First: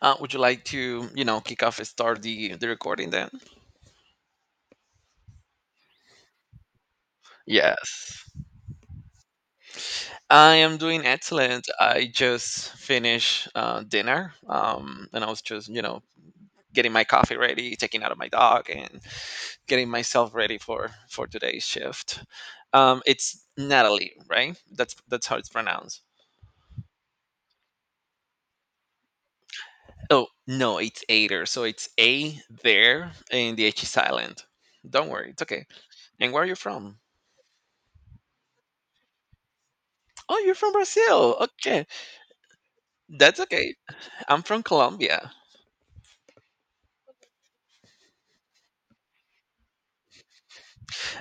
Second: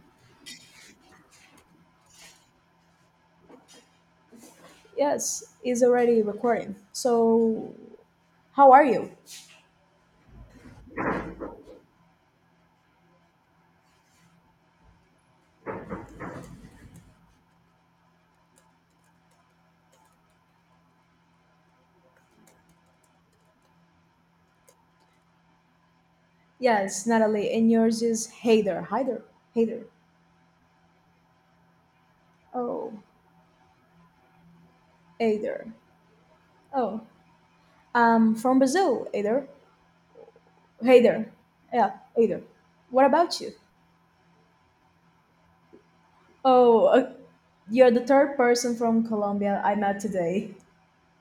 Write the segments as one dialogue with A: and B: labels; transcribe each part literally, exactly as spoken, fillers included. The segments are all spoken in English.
A: Uh, would you like to, you know, kick off and start the, the recording then?
B: Yes, is already recording. So,
A: Yes.
B: how are you?
A: I am doing excellent. I just finished uh, dinner um, and I was just, you know, getting my coffee ready, taking out of my dog and getting myself ready for, for today's shift. Um, it's Natalie, right? That's that's how it's pronounced.
B: Yes, Natalie, and yours is Hader. Hader. Hader.
A: Oh, no, it's Ader. So it's A
B: Oh,
A: there and the H is silent. Don't worry, it's okay.
B: Hader.
A: And where are you from?
B: Oh, I'm from Brazil, Hader.
A: Oh, you're from
B: Hader.
A: Brazil. Okay.
B: Yeah, Hader. What
A: That's
B: about you?
A: okay. I'm from Colombia.
B: Oh, uh, you're the third person from Colombia I met today.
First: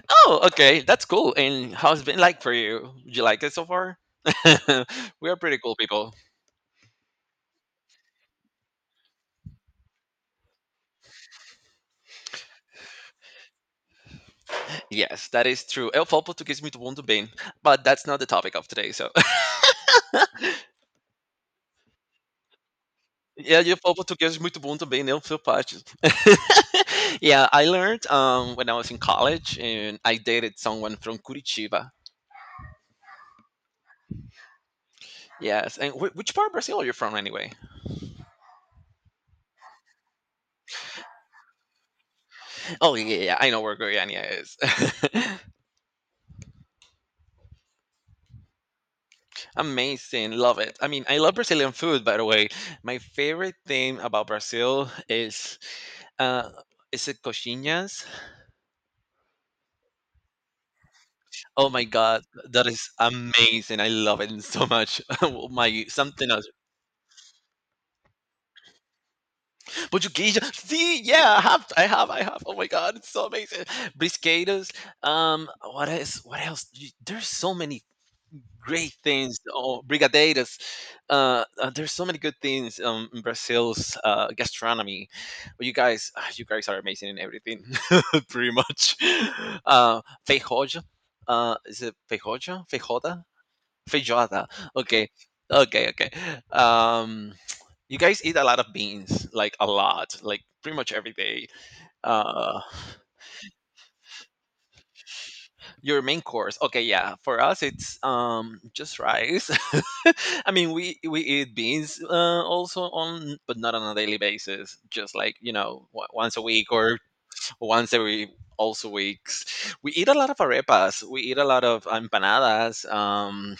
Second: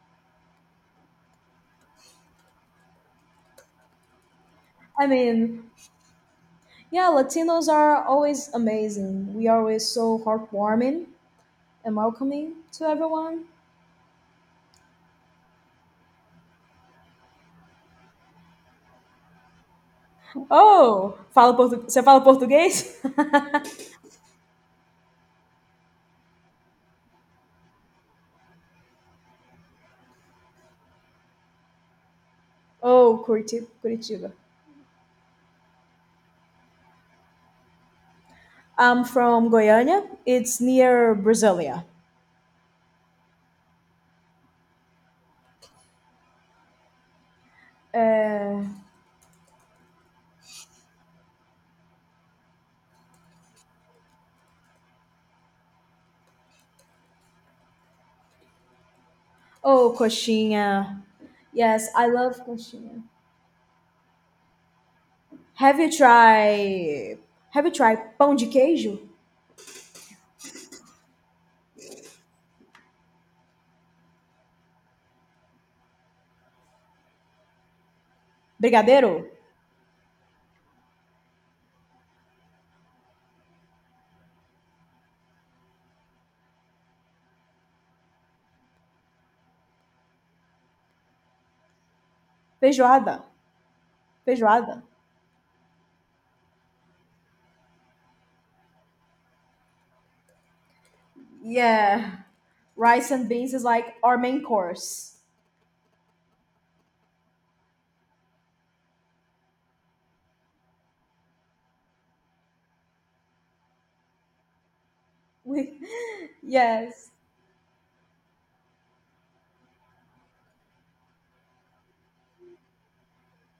A: Oh, okay, that's cool. And how's it been like for you? Do you like it so far?
B: I
A: We are pretty
B: mean,
A: cool people.
B: yeah, Latinos are always amazing. We are always so heartwarming and welcoming to everyone.
A: Yes, that is true. Eu falo português muito bom também, but that's not the topic of today. So,
B: Oh, fala portu... você fala português?
A: yeah, eu falo português muito bom também, eu sou parte. Yeah, I learned um, when I was in college, and I dated someone from Curitiba.
B: Oh, Curiti- Curitiba.
A: Yes, and wh- which part of Brazil are you from anyway?
B: I'm from Goiânia. It's near Brasilia.
A: Oh yeah, yeah, yeah, I know where Goiânia is.
B: Eh,
A: Amazing, love it. I mean, I love Brazilian food, by the way. My favorite thing about Brazil is, uh, is it coxinhas?
B: oh, coxinha.
A: Oh my
B: Yes, I
A: god,
B: love
A: that is
B: coxinha.
A: amazing. I love it so much. Oh
B: Have
A: my
B: you
A: something else,
B: tried... Have you tried pão de queijo?
A: portuguesa. See, yeah, I have, I have, I have. Oh my god, it's so amazing. Brisquetos. Um, what is what else? Y- There's so many great
B: Brigadeiro?
A: things or brigadeiras uh, uh, there's so many good things um, in brazil's uh, gastronomy. But you guys ah, you guys are amazing in everything. Pretty much, uh, feijoada, uh, is it feijoada feijoada
B: Feijoada?
A: feijoada?
B: Feijoada?
A: Okay. Okay okay um, you guys eat a lot of beans, like a lot, like pretty much every day.
B: Yeah.
A: Uh,
B: Rice and beans is like our main course.
A: your main course. Okay, yeah. For us, it's um just rice. I mean, we we eat beans uh, also on, but not on a daily basis. Just, like, you
B: We...
A: know, wa- once a week or
B: Yes.
A: once every also weeks. We eat a lot of arepas. We eat a lot of empanadas. Um,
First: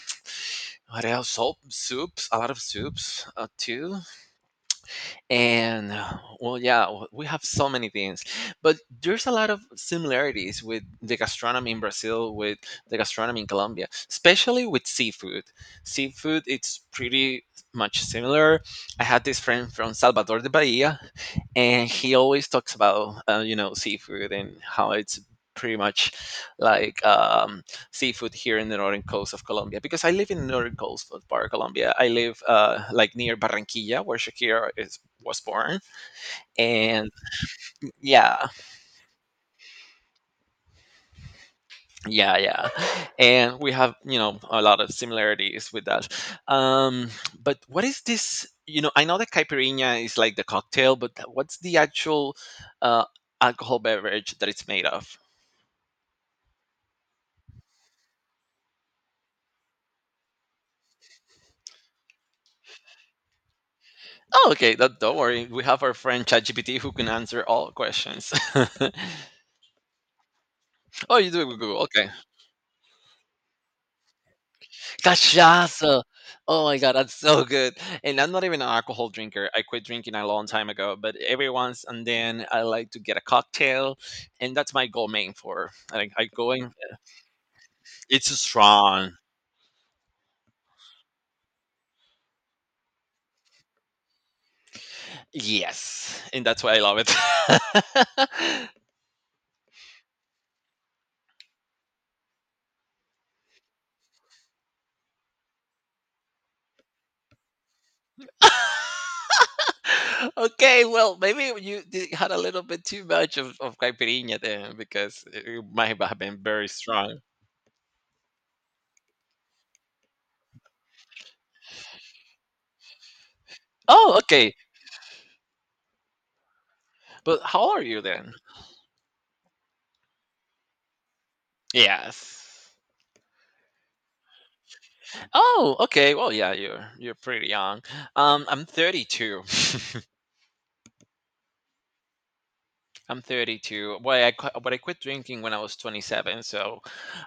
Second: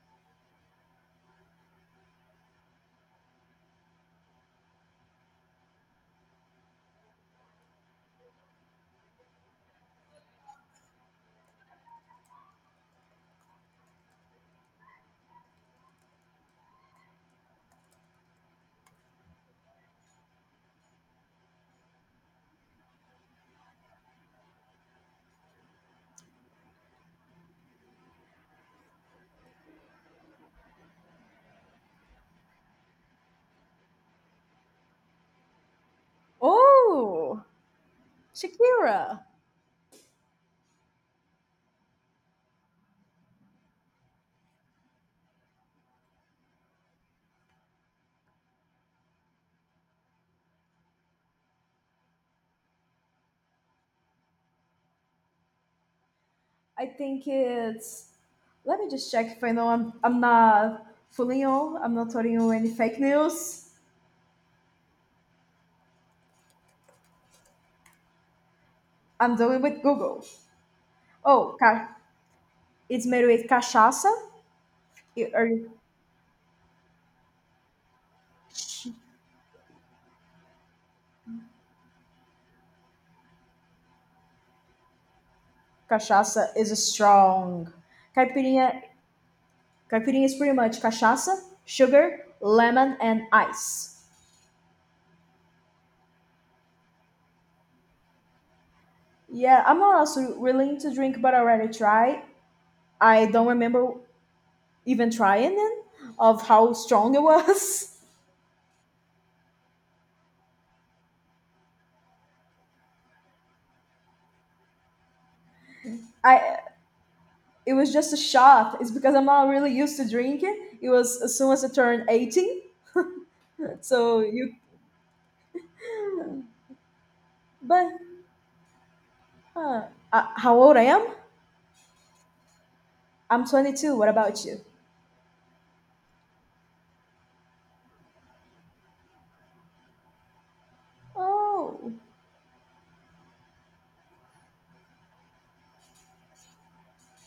A: What else? Soup, soups. A lot of soups uh, too, and uh, well yeah, w- we have so many things, but there's a lot of similarities with the gastronomy in brazil with the gastronomy in colombia, especially with seafood. Seafood, it's pretty much similar. I had this friend from salvador de bahia, and he always talks about uh, you know, seafood and how it's pretty much like um, seafood here in the northern coast of Colombia, because I live in the northern coast of part of Colombia. I live uh, like near Barranquilla where Shakira is, was born. And
B: Oh,
A: yeah,
B: Shakira.
A: yeah, yeah, and we have, you know, a lot of similarities with that. um but what is this, you know, I know that caipirinha is like the cocktail, but what's the actual uh alcohol beverage that it's made of?
B: I think it's. Let me just check if I know I'm, I'm not fooling you. I'm not telling you any fake news.
A: Oh okay, that, don't worry, we have our friend chatgpt who can answer all questions.
B: I'm doing with Google.
A: Oh, you do it
B: Oh,
A: with google.
B: ca-
A: Okay.
B: it's made with cachaça. It- Or
A: Cachaça! Oh my god, that's so good. And I'm not even an alcohol drinker. I quit drinking a long time ago, but every once and then I like to get a cocktail, and that's my goal main for. I, I go
B: cachaça
A: in,
B: is a strong.
A: it's
B: Caipirinha,
A: strong.
B: caipirinha is pretty much cachaça, sugar, lemon, and ice.
A: Yes, and that's why I love it.
B: Yeah, I'm not also willing to drink, but I already tried. I don't remember even trying it of how strong it was.
A: Okay, well, maybe you did, had a little bit too much of, of caipirinha then, because it might have been
B: I
A: very strong.
B: It was just a shot. It's because I'm not really used to drinking. It was as soon as I turned eighteen.
A: Oh,
B: So you,
A: okay. But how old are
B: but
A: you then?
B: huh. Uh, how old I am?
A: Yes.
B: I'm twenty-two. What about you?
A: Oh, okay. Well, yeah, you're you're pretty young. Um, I'm thirty-two.
B: Oh,
A: I'm thirty-two. Boy, I qu- but I quit drinking when I was twenty-seven. So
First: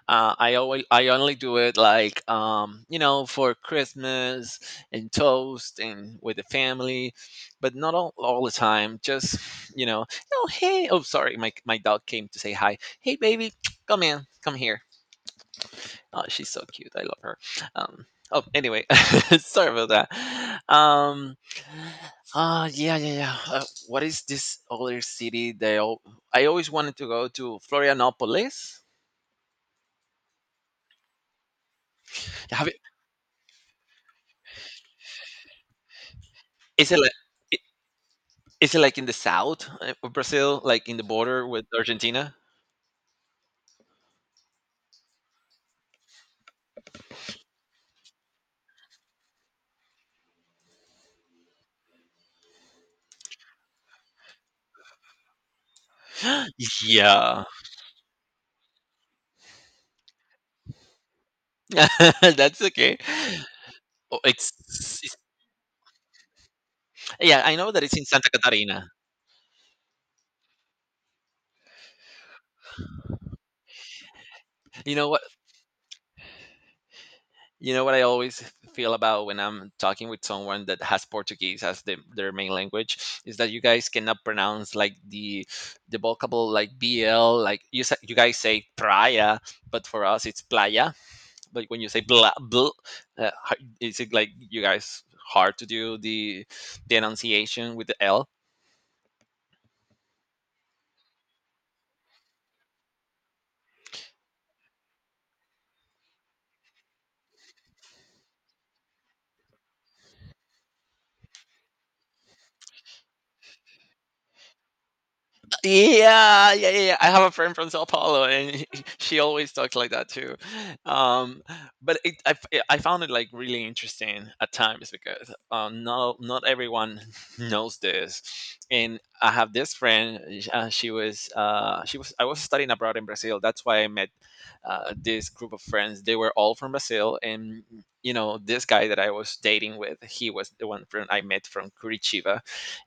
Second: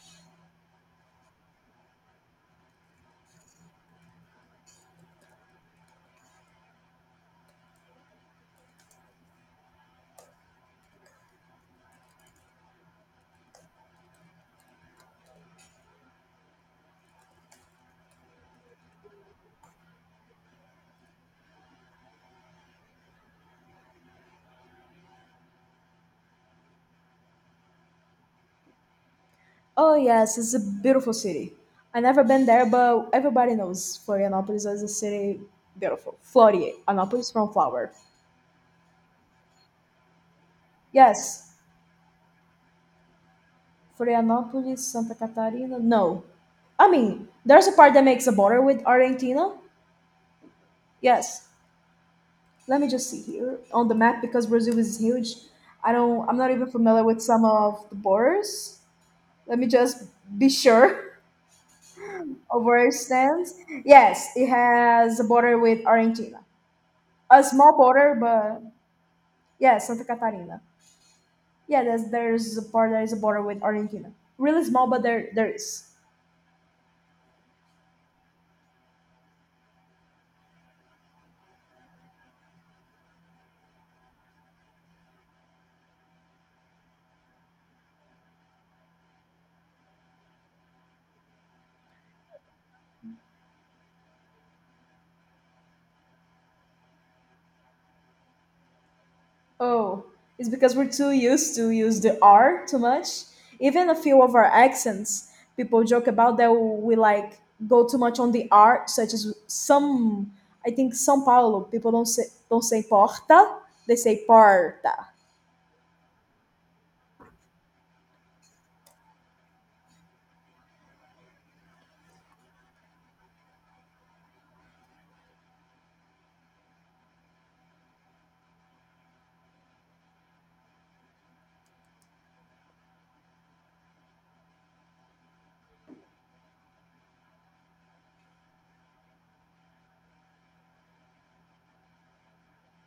A: uh, I always I only do it like um, you know, for Christmas and toast and with the family, but not all, all the time. Just, you know, oh hey, oh sorry, my my dog came to say hi. Hey baby, come in, come here. Oh, she's so cute. I love her. Um, oh, anyway, sorry about that. Um, uh, yeah, yeah, yeah. Uh, what is this other city? They all, I always wanted to go to Florianopolis.
B: oh yes, it's a beautiful city. I never been there,
A: Have it,
B: but everybody knows Florianopolis as a city beautiful.
A: is it like,
B: Florianopolis from
A: i-
B: flower.
A: is it like in the south uh, of Brazil, like in the border
B: Yes,
A: with Argentina?
B: Florianopolis, Santa Catarina. No, I mean there's a part that makes a border with Argentina. Yes, let me just see here on the map because Brazil is huge. I don't. I'm not even familiar with
A: Yeah,
B: some of the borders. Let me just be sure
A: that's
B: of where it
A: okay.
B: stands.
A: Oh,
B: Yes, it
A: it's, it's
B: has a border with Argentina.
A: yeah.
B: A
A: I know
B: small
A: that it's in
B: border,
A: Santa
B: but
A: Catarina.
B: yeah, Santa Catarina. Yeah, there's there's a part that is a border with Argentina. Really small,
A: You
B: but
A: know what?
B: there there is.
A: You know what I always feel about when I'm talking with someone that has Portuguese as the, their main language is that you guys cannot pronounce like the the vocable like B L, like you sa- you guys say praia, but for us it's playa. But when you say blah bl, uh, h- is it like you guys hard to do the the enunciation with the L?
B: Oh, it's because we're too used to use the R too much. Even a few of our accents, people joke about that we like go too much on the R, such as some. I think São Paulo people don't say don't say porta, they say porta.
A: Yeah, yeah, yeah, yeah. I have a friend from Sao Paulo, and he- she always talks like that too. Um, but it, I, f- I found it like really interesting at times, because um, not not everyone knows this. And I have this friend. Sh- Uh, she was uh, she was, I was studying abroad in Brazil. That's why I met uh, this group of friends. They were all from Brazil, and you know this guy that I was dating with, he was the one friend I met from Curitiba,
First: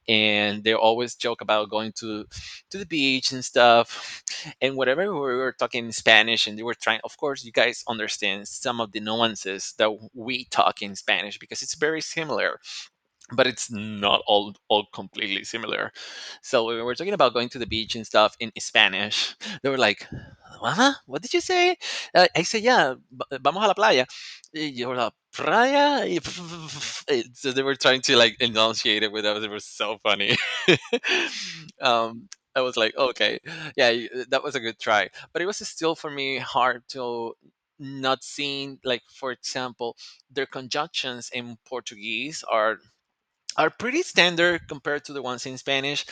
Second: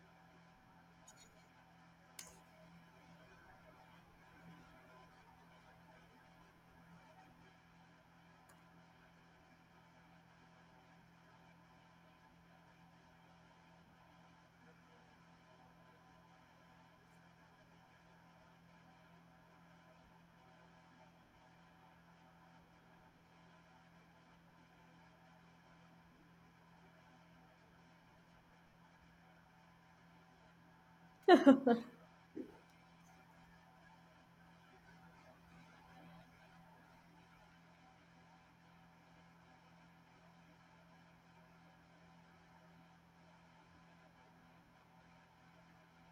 A: and they always joke about going to to the beach and stuff, and whatever. We were talking in spanish and they were trying, of course you guys understand some of the nuances that we talk in spanish because it's very similar, but it's not all all completely similar. So when we were talking about going to the beach and stuff in Spanish, they were like, "Huh? What did you say?" Uh, I said, "Yeah, va- vamos a la playa." Y yo, la playa. Y it- so they were trying to like enunciate it with us. It was so funny. um, I was like, "Okay, yeah, y- uh, that was a good try," but it was still for me hard to not seeing, like for example their conjunctions in portuguese are are pretty standard compared to the ones in Spanish.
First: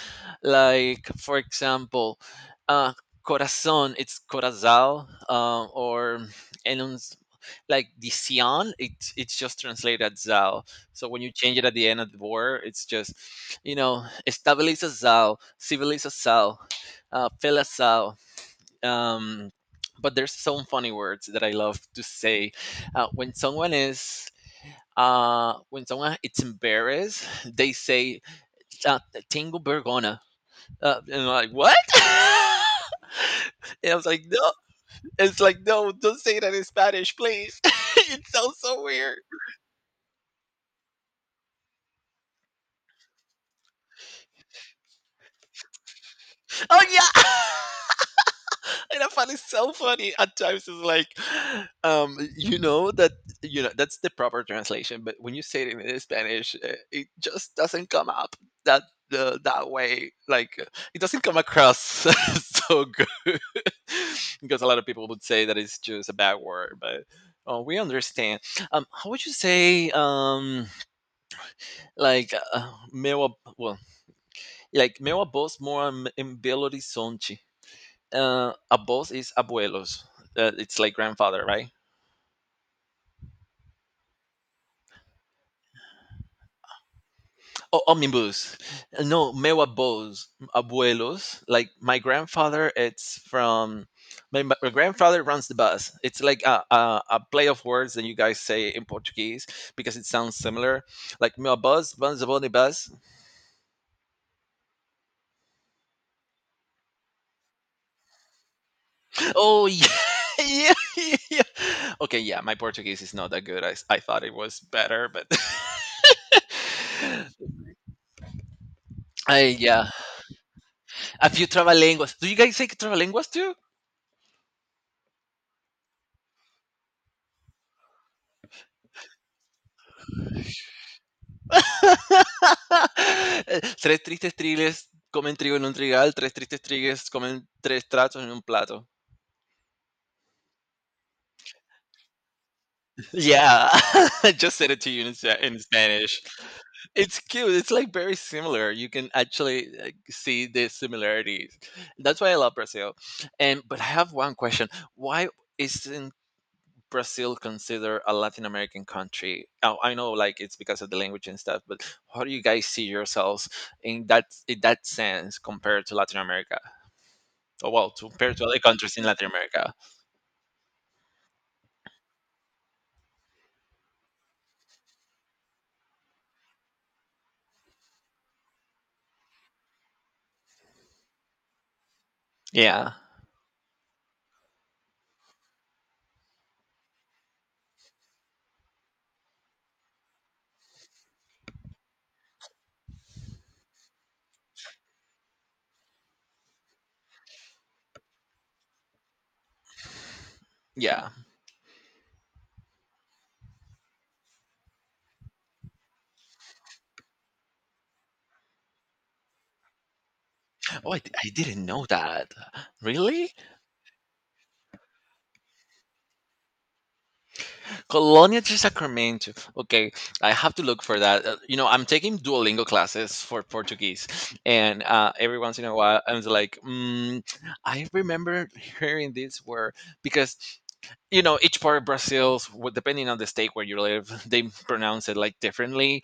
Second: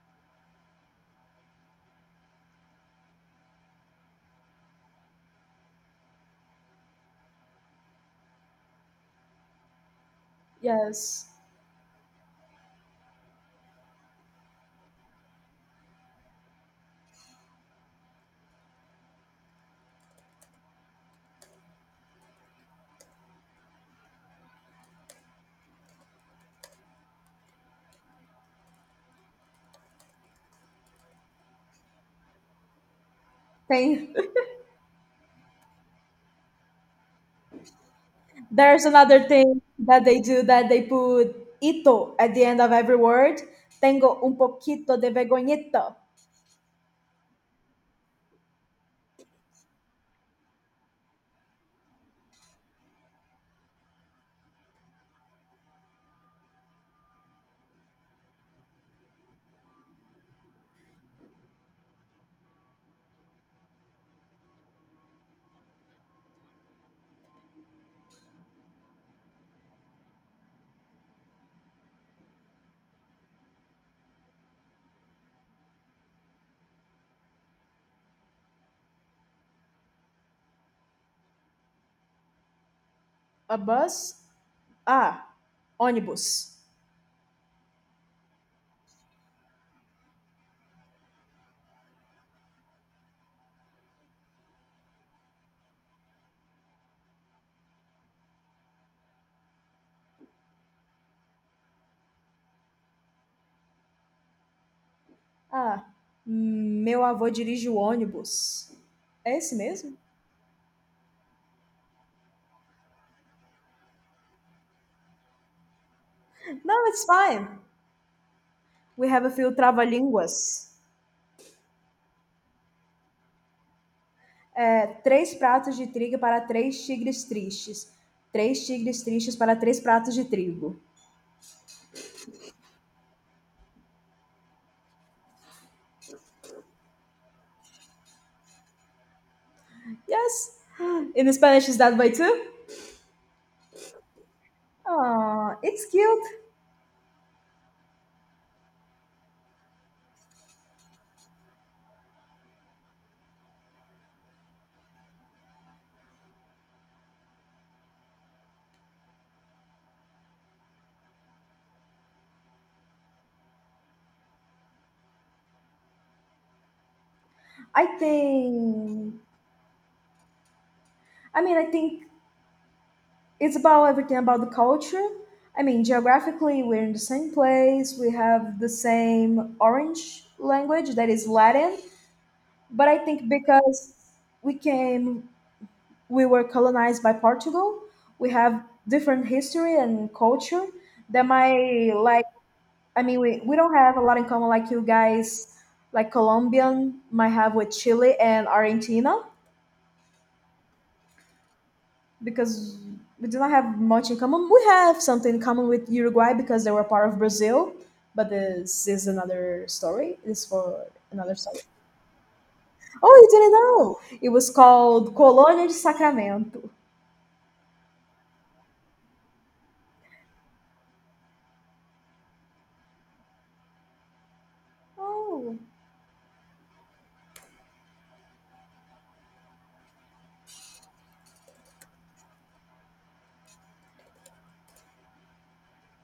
A: Like, for example, uh, corazón, it's corazal, um, or and on s- like the sion, it's it's just translated as zal. So when
B: Yes.
A: you change it at the end of the word, it's just, you know, estabiliza zal, civiliza zal, uh, fela zal. Um, but there's some funny words that I love to say uh, when someone is. Uh, when someone it's embarrassed, they say uh, tengo vergona. Uh, and I'm like, what? And I was
B: Thing.
A: like, no. It's like, no, don't say that in Spanish, please. It sounds so
B: There's
A: weird.
B: another thing that they do that they put ito at the end of every word. Tengo un poquito de vergonheta.
A: Oh, yeah. And I find it so funny at times. It's like, um, you know that, you know that's the proper translation, but when you say it in Spanish, uh, it just doesn't come up that uh, that way. Like uh, it doesn't come across so good. Because a lot of people would say that it's just a bad word, but. Oh, we understand. Um, how would you say, um, like, uh, meu, ab- well, like, meu avós mora em Belo Horizonte? Uh, abuelos is abuelos. Uh, it's like grandfather, right?
B: A bus? Ah, ônibus.
A: Oh, omnibus. Uh, No, meu abuelos, abuelos. Like my grandfather, it's from my, my grandfather runs the bus. It's like a, a, a play of words that you guys say in Portuguese, because it sounds similar. Like meu abuelos runs the bonny bus.
B: Ah, hum, Meu avô dirige o ônibus. É esse
A: Oh yeah.
B: mesmo?
A: Yeah, yeah, yeah. Okay, yeah, my Portuguese is not that good. I, I thought it was better, but
B: No, it's fine. We have a few
A: I yeah.
B: trava-línguas.
A: A few trabalenguas. Do you guys say trabalenguas too?
B: É, três pratos de trigo para três tigres tristes. Três tigres tristes para três pratos de trigo.
A: Eh, Tres tristes tigres comen trigo en un trigal. Tres tristes tigres comen tres tratos en un plato.
B: Yes. In Spanish, is that way too?
A: Yeah, I just said it to you in, Spa-
B: Ah,
A: in
B: it's
A: Spanish.
B: cute.
A: It's cute. It's like very similar. You can actually, like, see the similarities. That's why I love Brazil. And but I have one question. Why is Brazil consider a Latin American country? Oh, I know, like, it's because of the language and stuff, but how do you guys see yourselves in that, in that sense compared to Latin America? Oh,
B: I
A: well, to- compared to other countries in
B: think.
A: Latin America.
B: I mean, I think it's about everything about the culture. I mean, geographically, we're in the same place. We have the same orange language that is Latin, but
A: Yeah,
B: I think because we came, we were colonized by Portugal. We have different history and culture that might like. I mean, we, we don't have a lot in common like you guys, like Colombian might have with Chile and Argentina
A: yeah.
B: because we do not have much in common. We have something in common with Uruguay because they were part of Brazil, but this is another story. It's for
A: Oh, I, I
B: another story.
A: didn't know that.
B: Oh, you
A: Really?
B: didn't know? It was called Colônia de Sacramento.
A: Colonia de Sacramento. Okay, I have to look for that. Uh, you know, I'm taking Duolingo classes for Portuguese, and uh, every
B: Oh,
A: once in a while, I'm just like, mm, I remember hearing this word, because you know each part of Brazil, w- depending on the state where you live, they pronounce it like differently.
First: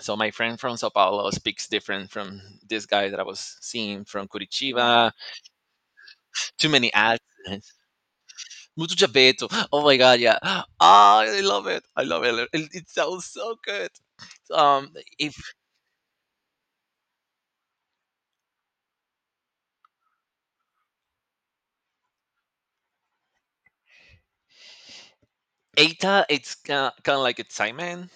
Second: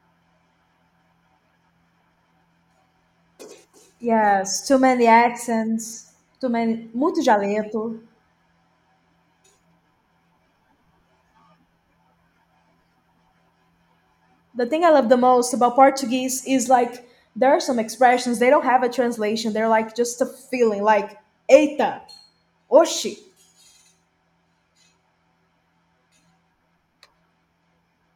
A: So my friend from Sao Paulo speaks different from this guy that I was seeing from
B: yes. Too many
A: Curitiba.
B: accents. Too
A: Too
B: many.
A: many ads.
B: Muito dialeto.
A: Mutu Geppetto. Oh my god, yeah. Ah, I love it. I love it. It, it sounds so good.
B: The thing I
A: Um,
B: love the
A: if
B: most about Portuguese is like there are some expressions they don't have a translation. They're like just a feeling, like eita, oxi,
A: Eta, it's kind of like excitement.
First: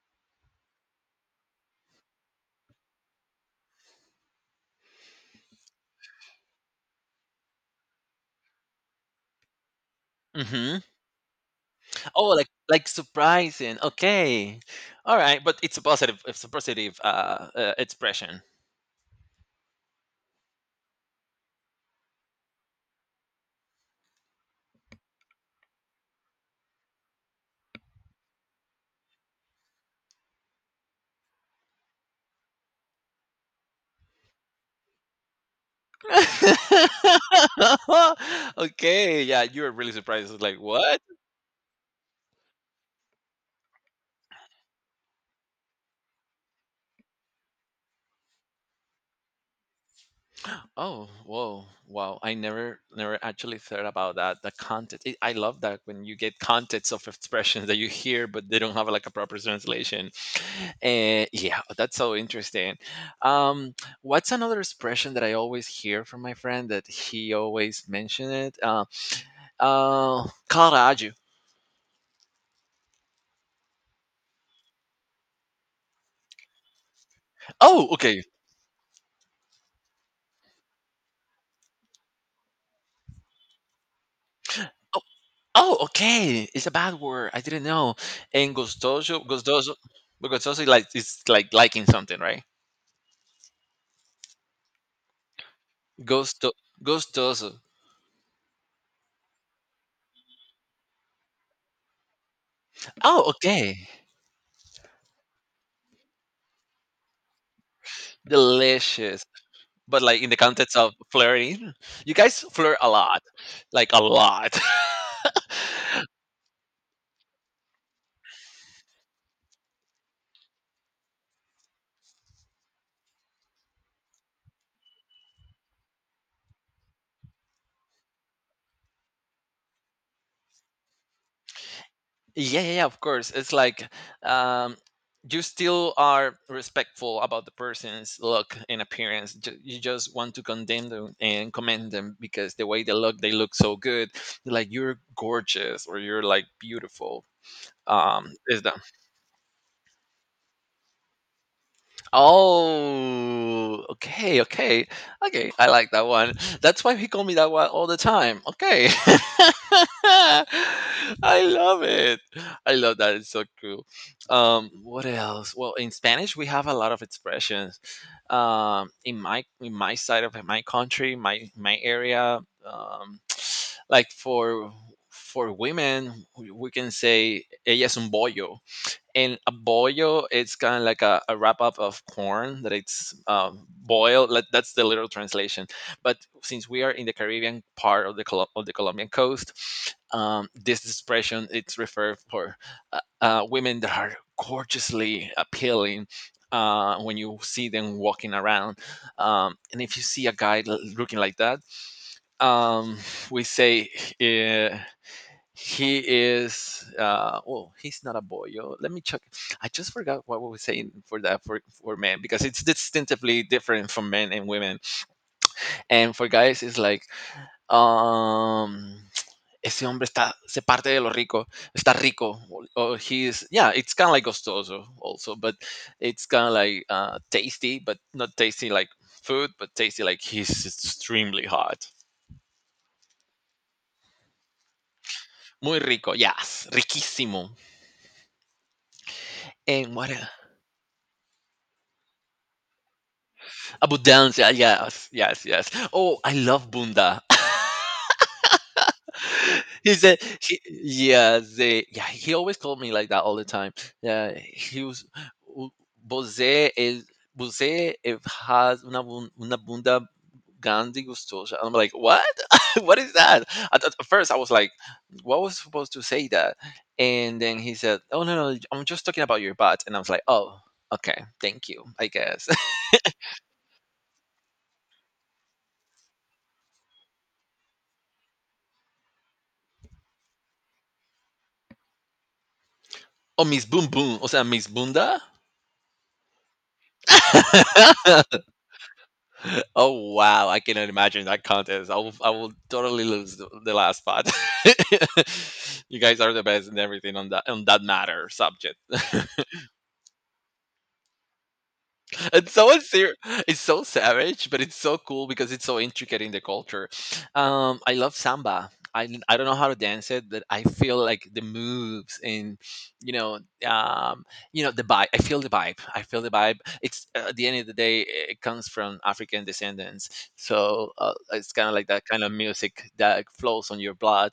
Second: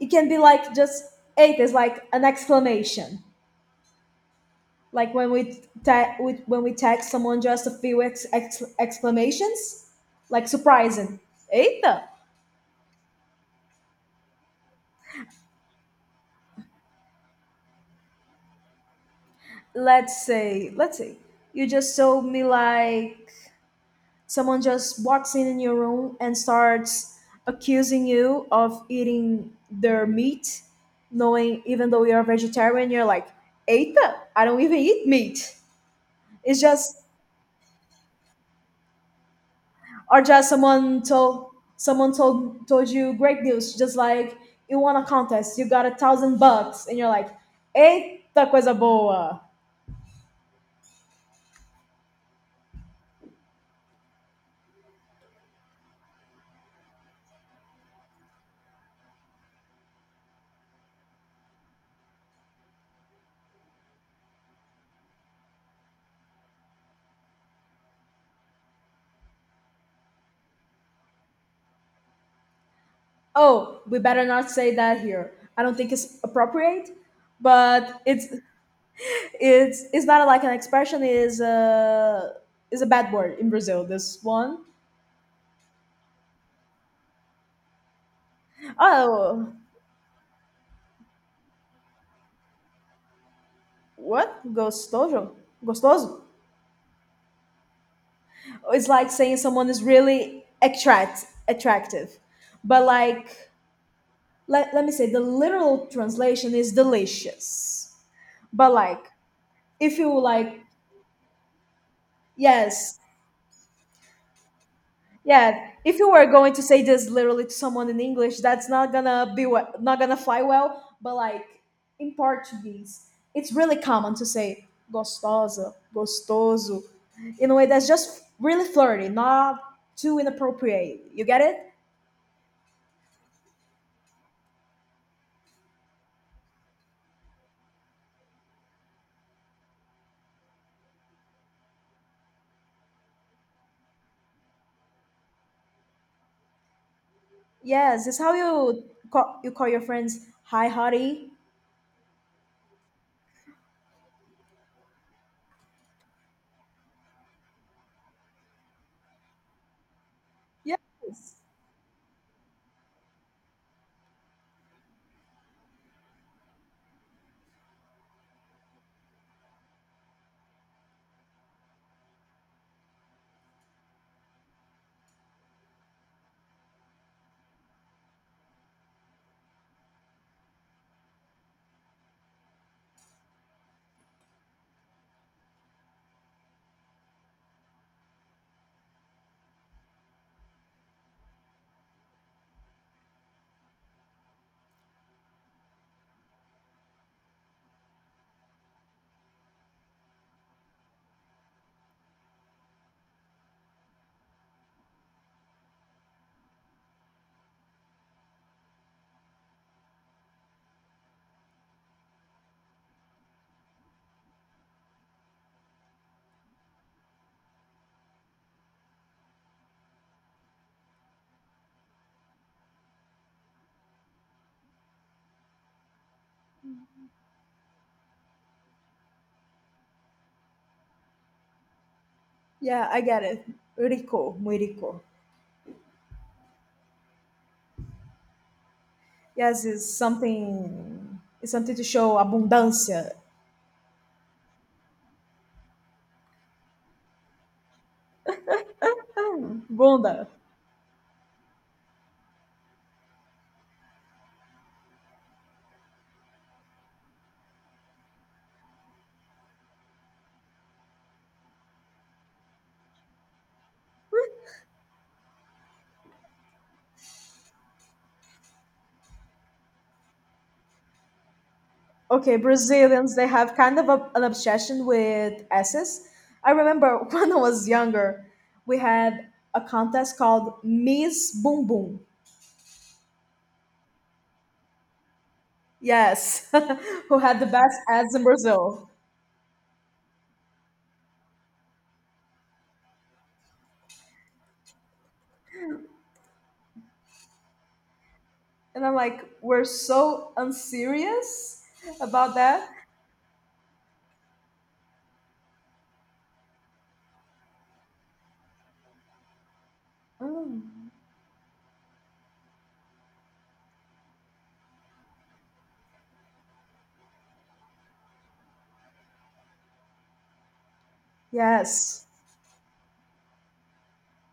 B: it can be like just eight is like an exclamation like when we, ta- we when we text someone just a few ex- ex- exclamations like
A: Mm-hmm.
B: surprising eita.
A: Oh, like like surprising. Okay, all right, but it's a positive. It's a positive uh, uh expression.
B: Let's say let's say you just told me like someone just walks in in your room and starts accusing you of eating their meat, knowing even though you're a vegetarian, you're like eita, I don't even eat meat. It's just,
A: Okay, yeah, you were really
B: or
A: surprised. It's
B: just
A: like what?
B: someone told someone told told you great news just like you won a contest, you got a thousand bucks, and you're like eita coisa boa.
A: Oh, whoa, wow! I never, never actually thought about that. The content it, I love that when you get contents of expressions that you hear, but they don't have like a proper translation. And yeah, that's so interesting. Um, what's another expression that I always hear from my friend that he always mentioned it? Uh, uh, caralho.
B: Oh, we better not say that here. I don't think it's appropriate,
A: Oh,
B: but
A: okay.
B: it's, it's it's not like an expression, is a, is a bad word in Brazil, this one.
A: Oh, oh, okay. It's a bad word. I didn't know. And
B: Oh,
A: gostoso, gostoso, gostoso, is like it's like liking something, right?
B: what gostoso, gostoso
A: Gusto gustoso.
B: it's like saying someone is really attract attractive, but
A: Oh,
B: like,
A: okay.
B: let, let me say the literal translation is delicious, but like,
A: Delicious.
B: if
A: But
B: you
A: like in the
B: like,
A: context of flirting, you guys flirt a
B: yes,
A: lot. Like a lot.
B: yeah, if you were going to say this literally to someone in English, that's not gonna be, we- not gonna fly well, but like, in Portuguese, it's really common to say gostosa, gostoso, in a way that's just really flirty, not too inappropriate, you get it.
A: Yeah, yeah, yeah, of course. It's like um you still are respectful about the person's look and appearance. Ju- You just want to condemn them and commend them because the way they look, they look so good. Like you're gorgeous or you're like beautiful.
B: Yes, it's
A: Um,
B: how
A: is that?
B: you call, you call your friends, hi hottie.
A: Oh, okay, okay, okay. I like that one. That's why he called me that one all the time. Okay,
B: Yes.
A: I love it. I love that. It's so cool. Um, what else? Well, in Spanish we have a lot of expressions. Um, in my in my side of my country, my my area, um, like for for women, we we can say ella es un bollo, and a bollo it's kind of like a, a wrap up of corn that it's um, boiled like, that's the literal translation, but since we are in the Caribbean part of the Col- of the Colombian coast, um, this expression it's referred for uh, uh, women that are gorgeously appealing uh, when you see them walking around, um, and if you see a guy l- looking like that, um, we say, eh, he is uh well, he's not a boyo. Let me check. I just forgot what we were saying for that for for men because it's distinctively different from men and women. And for guys it's like um ese hombre está se parte de lo rico, está rico or, or he yeah, it's kind of like gustoso also, but it's kind of like uh tasty, but not tasty like food, but tasty like he's extremely hot.
B: Yeah, I get it. Rico, muy rico.
A: Muy rico, yes, riquísimo.
B: Yes, it's
A: And what else?
B: something. It's something to show abundância.
A: Abundance, yeah, yes, yes, yes. Oh, I love Bunda.
B: Ah,
A: He said,
B: Bunda.
A: he, yeah, the yeah, he always called me like that all the time. Yeah, he was, "U- você, é- você é- has una, bun- una bunda grande gustosa." I'm like, what? What is that? At, at first, I was like, what was supposed to say that? And then he said, oh, no, no, I'm just talking about your butt. And I was like, oh, okay, thank you, I
B: Okay,
A: guess.
B: Brazilians, they have kind of a, an obsession with S's. I remember when I was younger, we had a contest called Miss Boom Boom.
A: Oh, Miss Boom Boom. O sea, Miss Bunda.
B: Yes, who had the best ads in Brazil.
A: Oh wow, I cannot imagine that contest. I will I will totally lose the, the last spot. You guys are the best in everything on that on that matter subject.
B: And I'm like, we're so unserious about
A: And
B: that.
A: so it's, ser- it's so savage, but it's so cool because it's so intricate in the culture. Um, I love samba. I, I don't know how to dance it, but I
B: Mm.
A: feel like the moves and you know um, you know the vibe. I feel the vibe. I feel the vibe. It's uh, at the end of the day, it comes from African descendants, so uh, it's kind of like that
B: Yes.
A: kind of music that flows on your blood.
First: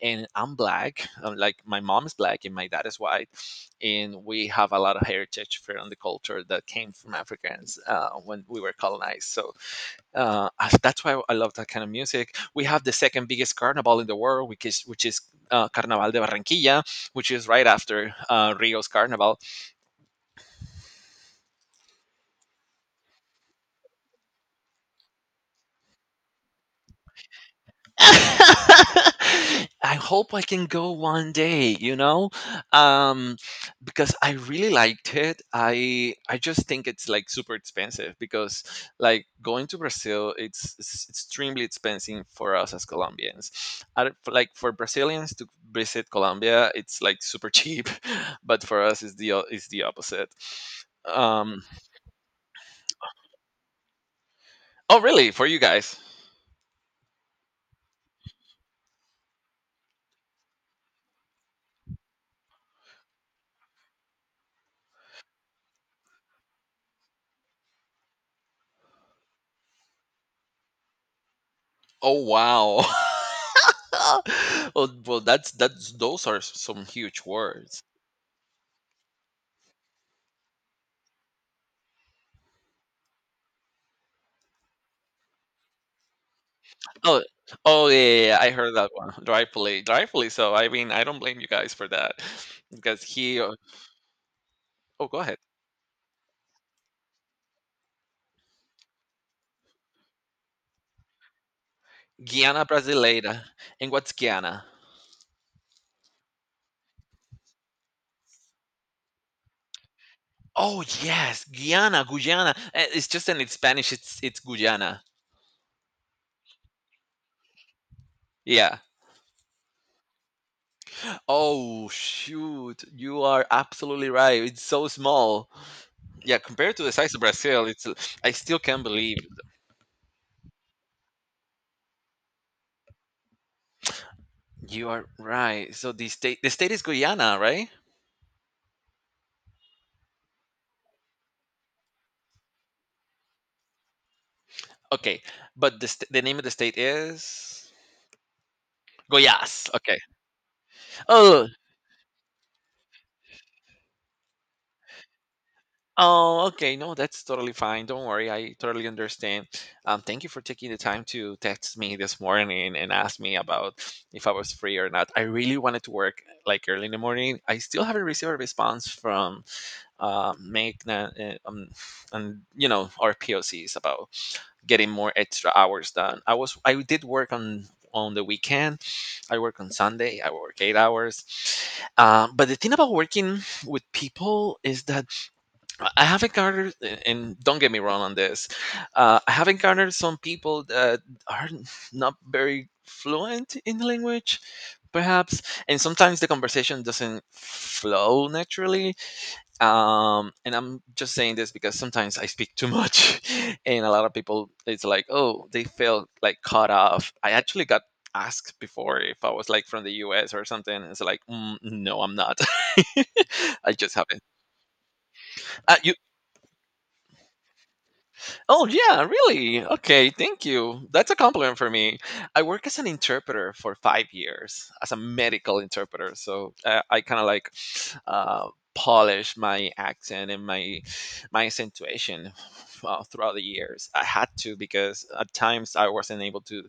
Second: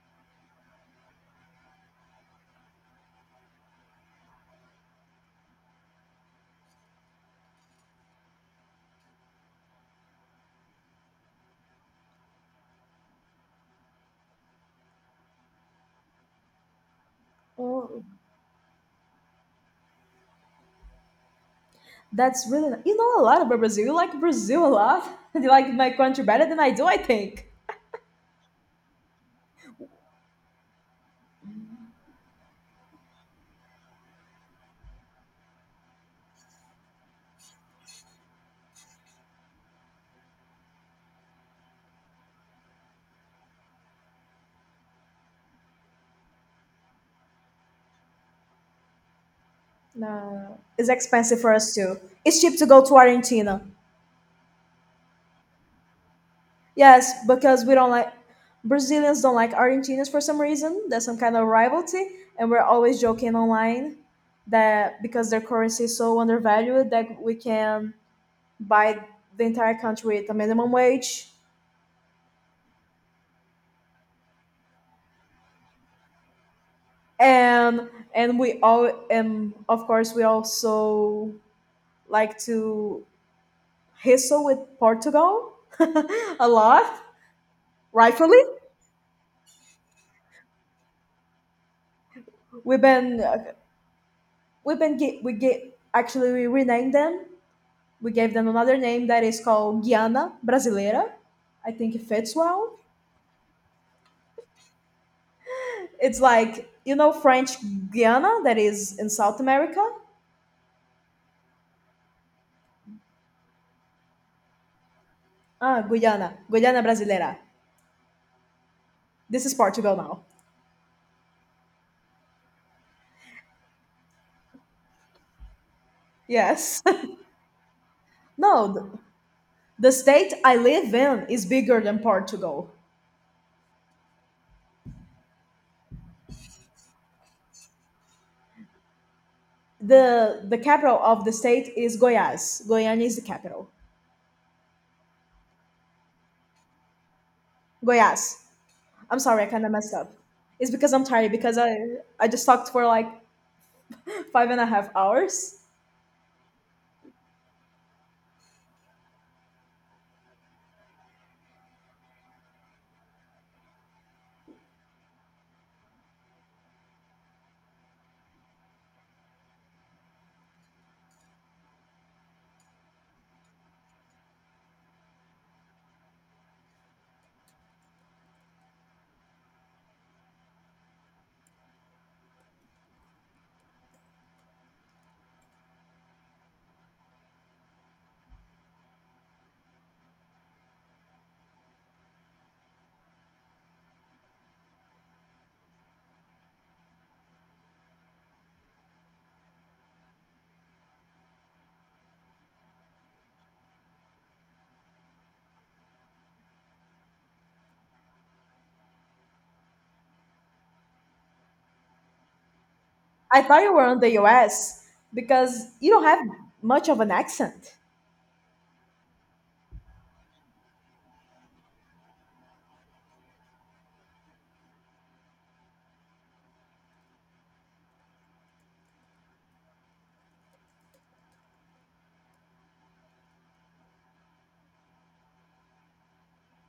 A: And I'm black. i like my mom is black and my dad is white, and we have a lot of heritage from the culture that came from Africans uh, when we were colonized. So uh, that's why I love that kind of music. We have the second biggest carnival in the world, which is which is uh, Carnaval de Barranquilla, which is right
B: Oh,
A: after uh, Rio's Carnival.
B: that's really ni- you know a lot about Brazil. You like Brazil a lot. You like my country better than I do, I think.
A: I hope I can go one day, you know, um, because I really liked it. I I just think it's like super expensive because like going to Brazil, it's, it's extremely expensive for us as Colombians. I don't- for- like for Brazilians to visit Colombia, it's like super cheap, but for us, it's the o- it's the opposite.
B: No, it's expensive for
A: Um,
B: us too. It's cheap to go to Argentina.
A: oh, really? For you guys?
B: Yes, because we don't like, Brazilians don't like Argentinians for some reason. There's some kind of rivalry, and we're always joking online that because their currency is so undervalued that we can buy the entire country with a minimum wage.
A: Oh wow. Well, well, that's that's those are some huge words.
B: And and we all, and of course we also like to Hisso with Portugal a lot,
A: Oh, oh yeah, yeah, yeah,
B: rightfully.
A: I heard that one. Rightfully, rightfully. So I mean, I don't blame you guys for that
B: We've
A: because
B: been uh,
A: he. uh,
B: we've been
A: Oh, go
B: gi- we
A: ahead.
B: get, actually we renamed them. We gave them another name that is called Guiana Brasileira. I think it fits
A: Guiana
B: well.
A: Brasileira. And what's Guiana?
B: It's like you know French Guiana that is in South America.
A: Oh yes, Guyana, Guyana. Eh, it's just in it's Spanish. It's it's Guyana.
B: Ah, Guyana, Guyana Brasileira.
A: Yeah.
B: This is Portugal now.
A: Oh shoot, you are absolutely right. It's so small. Yeah, compared
B: Yes.
A: to the size of Brazil, it's. I still
B: No,
A: can't
B: th-
A: believe.
B: the state I live in is bigger than Portugal.
A: You are right. So the state, the state is Guyana, right?
B: The the capital of the state is Goiás. Goiânia is the capital.
A: Okay, but the st- the name of the state is
B: Goyas. I'm sorry, I kind
A: Goiás.
B: of messed
A: Okay.
B: up. It's because I'm tired
A: Oh,
B: because I I just talked for like five and a half hours.
A: oh, okay. No, that's totally fine. Don't worry. I totally understand. Um, thank you for taking the time to text me this morning and ask me about if I was free or not. I really wanted to work like early in the morning. I still haven't received a response from uh, Magna uh, um, and you know our P O Cs about getting more extra hours done. I was I did work on on the weekend. I work on Sunday. I work eight hours. Um, but the thing about working with people is that I have encountered, and and don't get me wrong on this, uh, I have encountered some people that are not very fluent in the language, perhaps, and sometimes the conversation doesn't flow naturally. Um and I'm just saying this because sometimes I speak too much. And a lot of people it's like, oh, they feel like cut off. I actually got asked before if I was like from the US or something. It's like, mm, no, I'm not.
B: I thought you
A: I
B: were
A: just
B: on the
A: haven't
B: U S because
A: uh,
B: you
A: you
B: don't have much of an accent.
A: Oh yeah, really? Okay, thank you. That's a compliment for me. I work as an interpreter for five years as a medical interpreter, so uh, I kind of like uh, polish my accent and my my accentuation uh, throughout the years. I had to because at times I wasn't able to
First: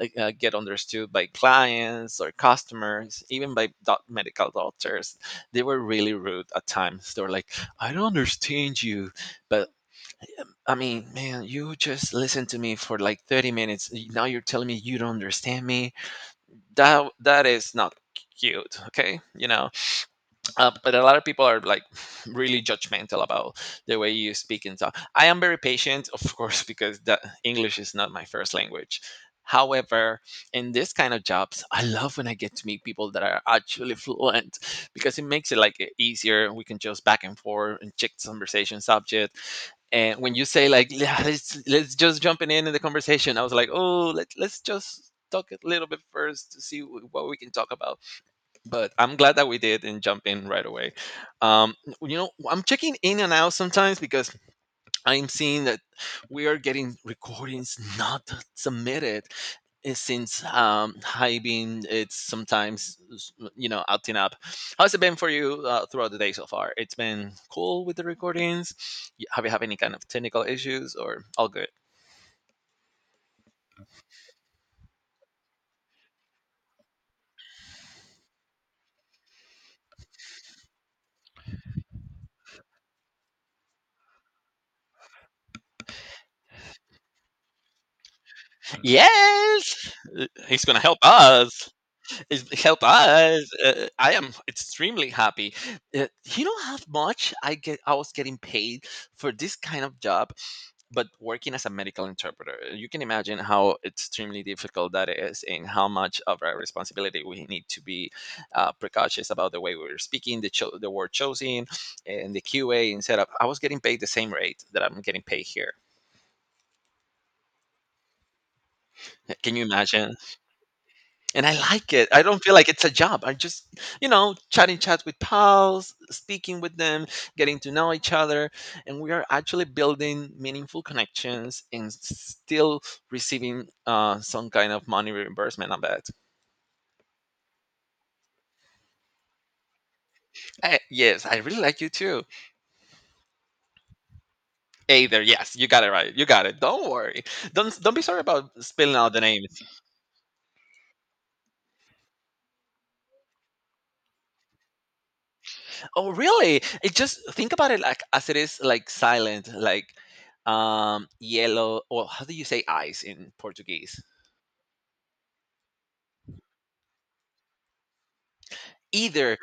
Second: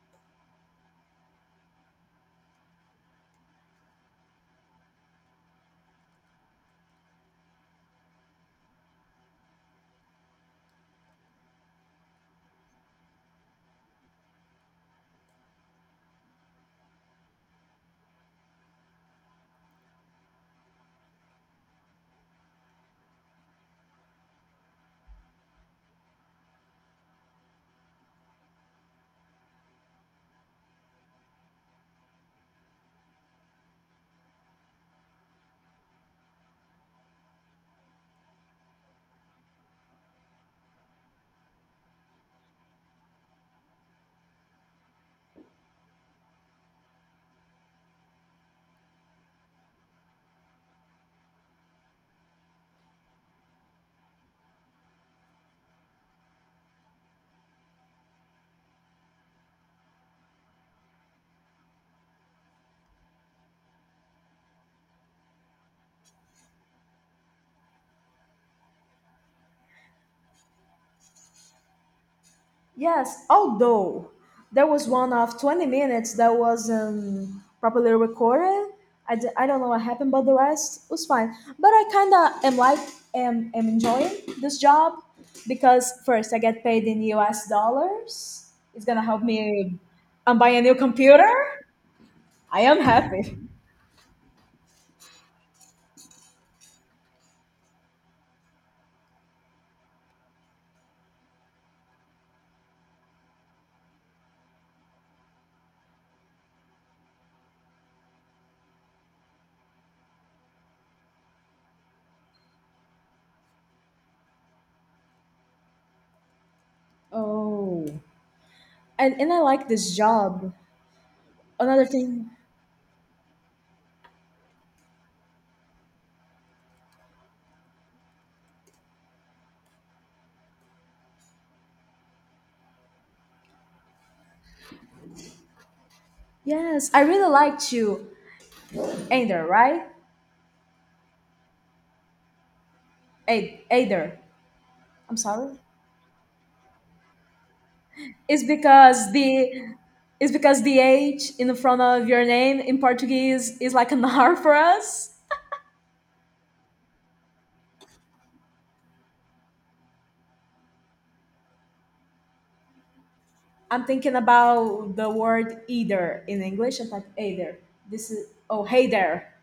A: uh, uh, get understood by clients or customers, even by doc- medical doctors. They were really rude at times. They were like, "I don't understand you," but I mean, man, you just listened to me for like thirty minutes. y- Now you're telling me you don't understand me. That that is not cute, okay? You know uh, but a lot of people are like really judgmental about the way you speak and talk. I am very patient, of course, because the English is not my first language. However, in this kind of jobs, I love when I get to meet people that are actually fluent because it makes it like easier. We can just back and forth and check the conversation subject. And when you say like, "Yeah, let's let's just jumping in in the conversation," I was like, oh, let let's just talk a little bit first to see wh- what we can talk about, but I'm glad that we did and jump in right away. Um, you know, I'm checking in and out sometimes because I'm seeing that we are getting recordings not submitted, eh, since um, hiving it's sometimes s- you know acting up. How's it been for you uh, throughout the day so far? It's been cool with the recordings. Y- have you have any kind of technical issues or all good?
B: Yes, although there was one of twenty minutes that wasn't properly recorded. I, d- I don't know what happened, but the rest was fine. But I kind of am like, am, am enjoying this job because first I get paid in U S dollars. It's going to help me
A: Yes, uh,
B: um, buy a
A: he's
B: new
A: gonna help
B: computer.
A: us. He's
B: I am
A: help
B: happy.
A: us. Uh, I am extremely happy. Uh, you know how much I get? I was getting paid for this kind of job, but working as a medical interpreter. You can imagine how extremely difficult that is, and how much of a responsibility we need to be uh, precautious about the way we are speaking, the cho- the word chosen, and the Q A and setup. I was getting paid the same rate that I'm getting paid here.
B: Oh, and and I
A: Can you
B: like this
A: imagine?
B: job.
A: And I
B: Another
A: like it. I
B: thing,
A: don't feel like it's a job. I just, you know, chatting chat with pals, speaking with them, getting to know each other, and we are actually building meaningful connections and still receiving uh, some kind of money reimbursement on that.
B: yes, I really liked you, Ader, right?
A: Eh, yes, I really like you too.
B: A- Ader, I'm
A: Either, yes,
B: sorry.
A: you got it right. You got it. Don't worry. Don't don't be sorry
B: is
A: about spelling
B: because
A: out the name.
B: the is because the H in front of your name in Portuguese is like an R for us.
A: Oh, really? It just think about it like as it is like silent, like um yellow or how do you say eyes in
B: I'm
A: Portuguese?
B: thinking about the word either in English. I thought either. This is oh hey there.
A: Either.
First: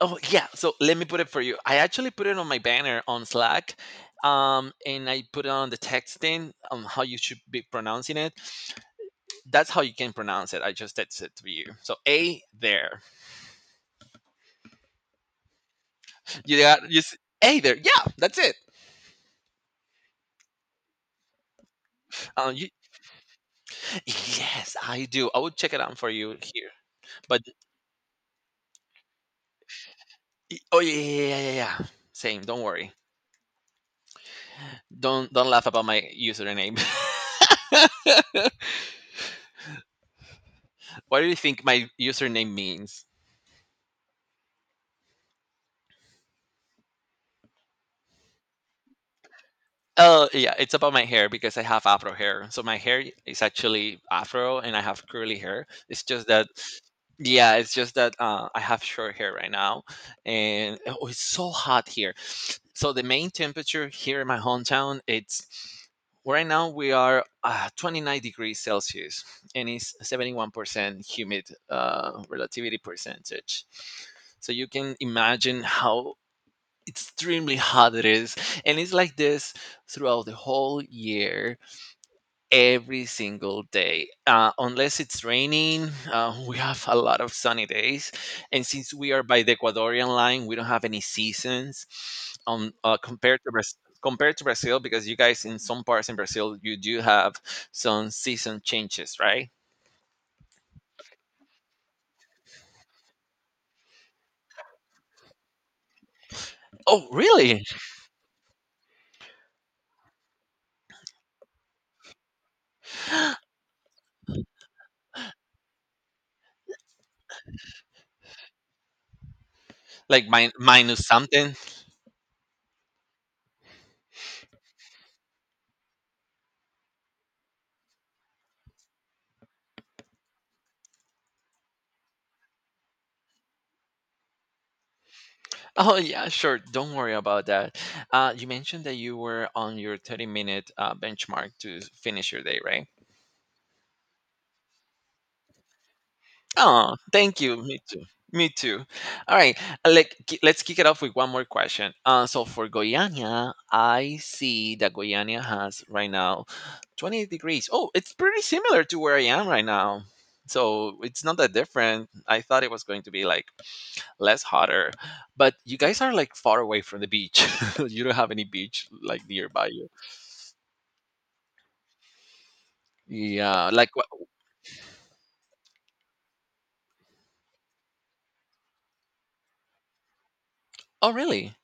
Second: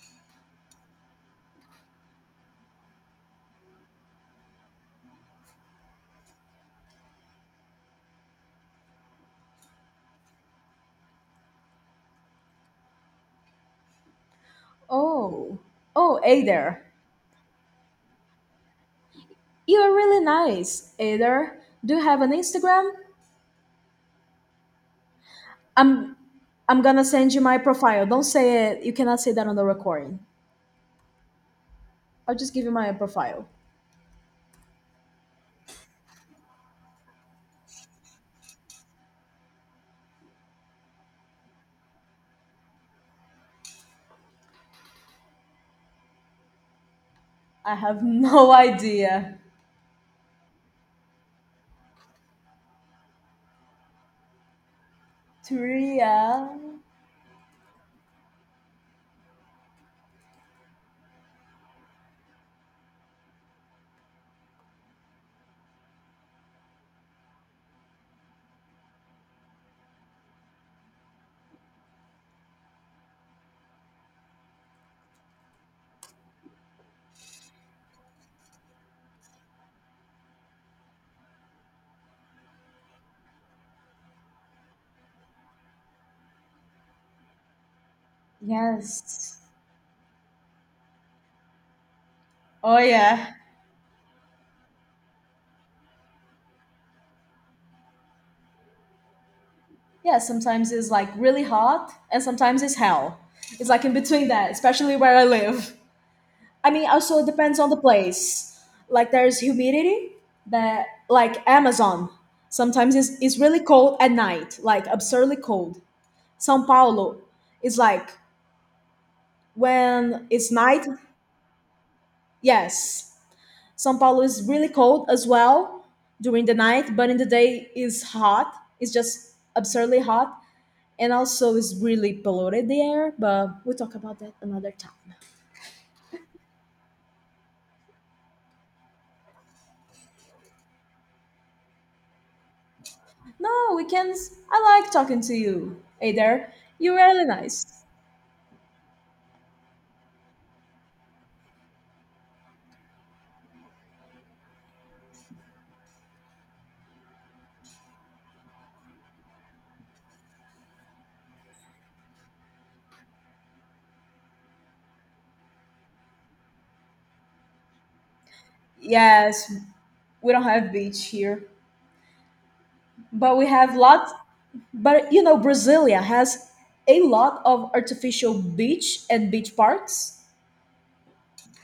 A: Oh, yeah. So let me put it for you. I actually put it on my banner on Slack, um, and I put it on the texting on how you should be pronouncing it. That's how you can pronounce it. I just texted it to you. So a there.
B: Oh oh hey
A: You
B: there.
A: got you. s- A there. Yeah, that's it.
B: You are really nice, Either. Do you have an
A: Um, you,
B: Instagram?
A: yes, I do. I will check it out for
B: I'm
A: you here.
B: I'm gonna send you
A: But
B: my profile. Don't say it. You cannot say that on the recording.
A: oh yeah, yeah, yeah, yeah, yeah.
B: I'll
A: Same.
B: just
A: Don't
B: give you
A: worry.
B: my profile.
A: Don't don't laugh about my username. What do you think my username means?
B: I have no idea.
A: Oh, yeah, it's about my hair because I have afro hair. So my hair is actually afro and I have curly hair. It's
B: Tria.
A: just that yeah, it's just that uh, I have short hair right now, and oh, it's so hot here. So the main temperature here in my hometown, it's right now we are uh, twenty-nine degrees Celsius, and it's seventy-one percent humid, uh, relativity percentage. So you can imagine how extremely hot it is, and it's like this throughout the whole year, every single day, uh, unless it's raining, uh, we have a lot of sunny days. And since we are
B: Yes.
A: by the Ecuadorian line, we don't have any seasons, um,
B: Oh
A: uh,
B: yeah.
A: compared to Brazil. Compared to Brazil, because you guys in some parts in Brazil, you do have some season changes, right?
B: Yeah, sometimes it's like really hot and sometimes it's hell. It's like in between that, especially where I live. I mean,
A: Oh
B: also it depends
A: really?
B: on the place. Like there's humidity that like Amazon. Sometimes it's, it's really cold at night, like absurdly cold. São Paulo is like when
A: Like
B: it's
A: min-
B: night,
A: minus something.
B: yes. São Paulo is really cold as well during the night, but in the day is hot. It's just absurdly hot. And also it's really polluted the air, but we'll talk about that another time.
A: Oh yeah, sure. Don't worry about that. Uh, you mentioned that you were on your thirty-minute uh, benchmark to finish your day, right?
B: No, we can. I like talking to you, hey there. You're
A: Oh,
B: really
A: thank you. Me
B: nice.
A: too. Me too. All right, uh, like ki- let's kick it off with one more question. Uh, so for Goiânia, I see that Goiânia has right now twenty-eight degrees. Oh, it's pretty similar to where I am right now. So it's not that different. I thought it was going to be like less hotter. But you guys are like far away from the beach. You don't have any beach like
B: Yes,
A: nearby you.
B: we don't have beach here, but we
A: Yeah,
B: have
A: like what?
B: lot. But you know Brasilia has a lot of artificial beach and beach parks.
A: Oh, really?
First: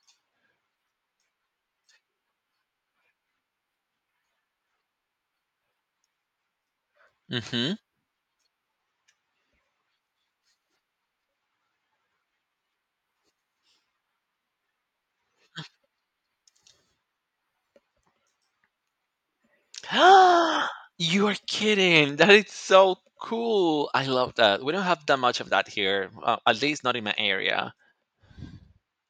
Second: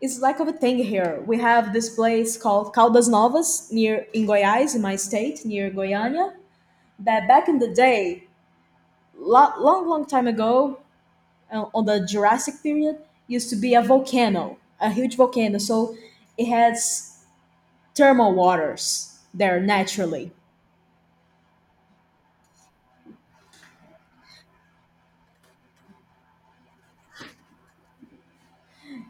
B: It's like of a thing here. We have this place called Caldas Novas near in Goiás, in my state near Goiânia, that back in the
A: Mm-hmm.
B: day, lot, long long time ago, uh, on the Jurassic period used to be a volcano, a huge volcano. So it has thermal waters there naturally.
A: You are kidding. That is so cool. I love that. We don't have that much of that here, uh, at least not in my area.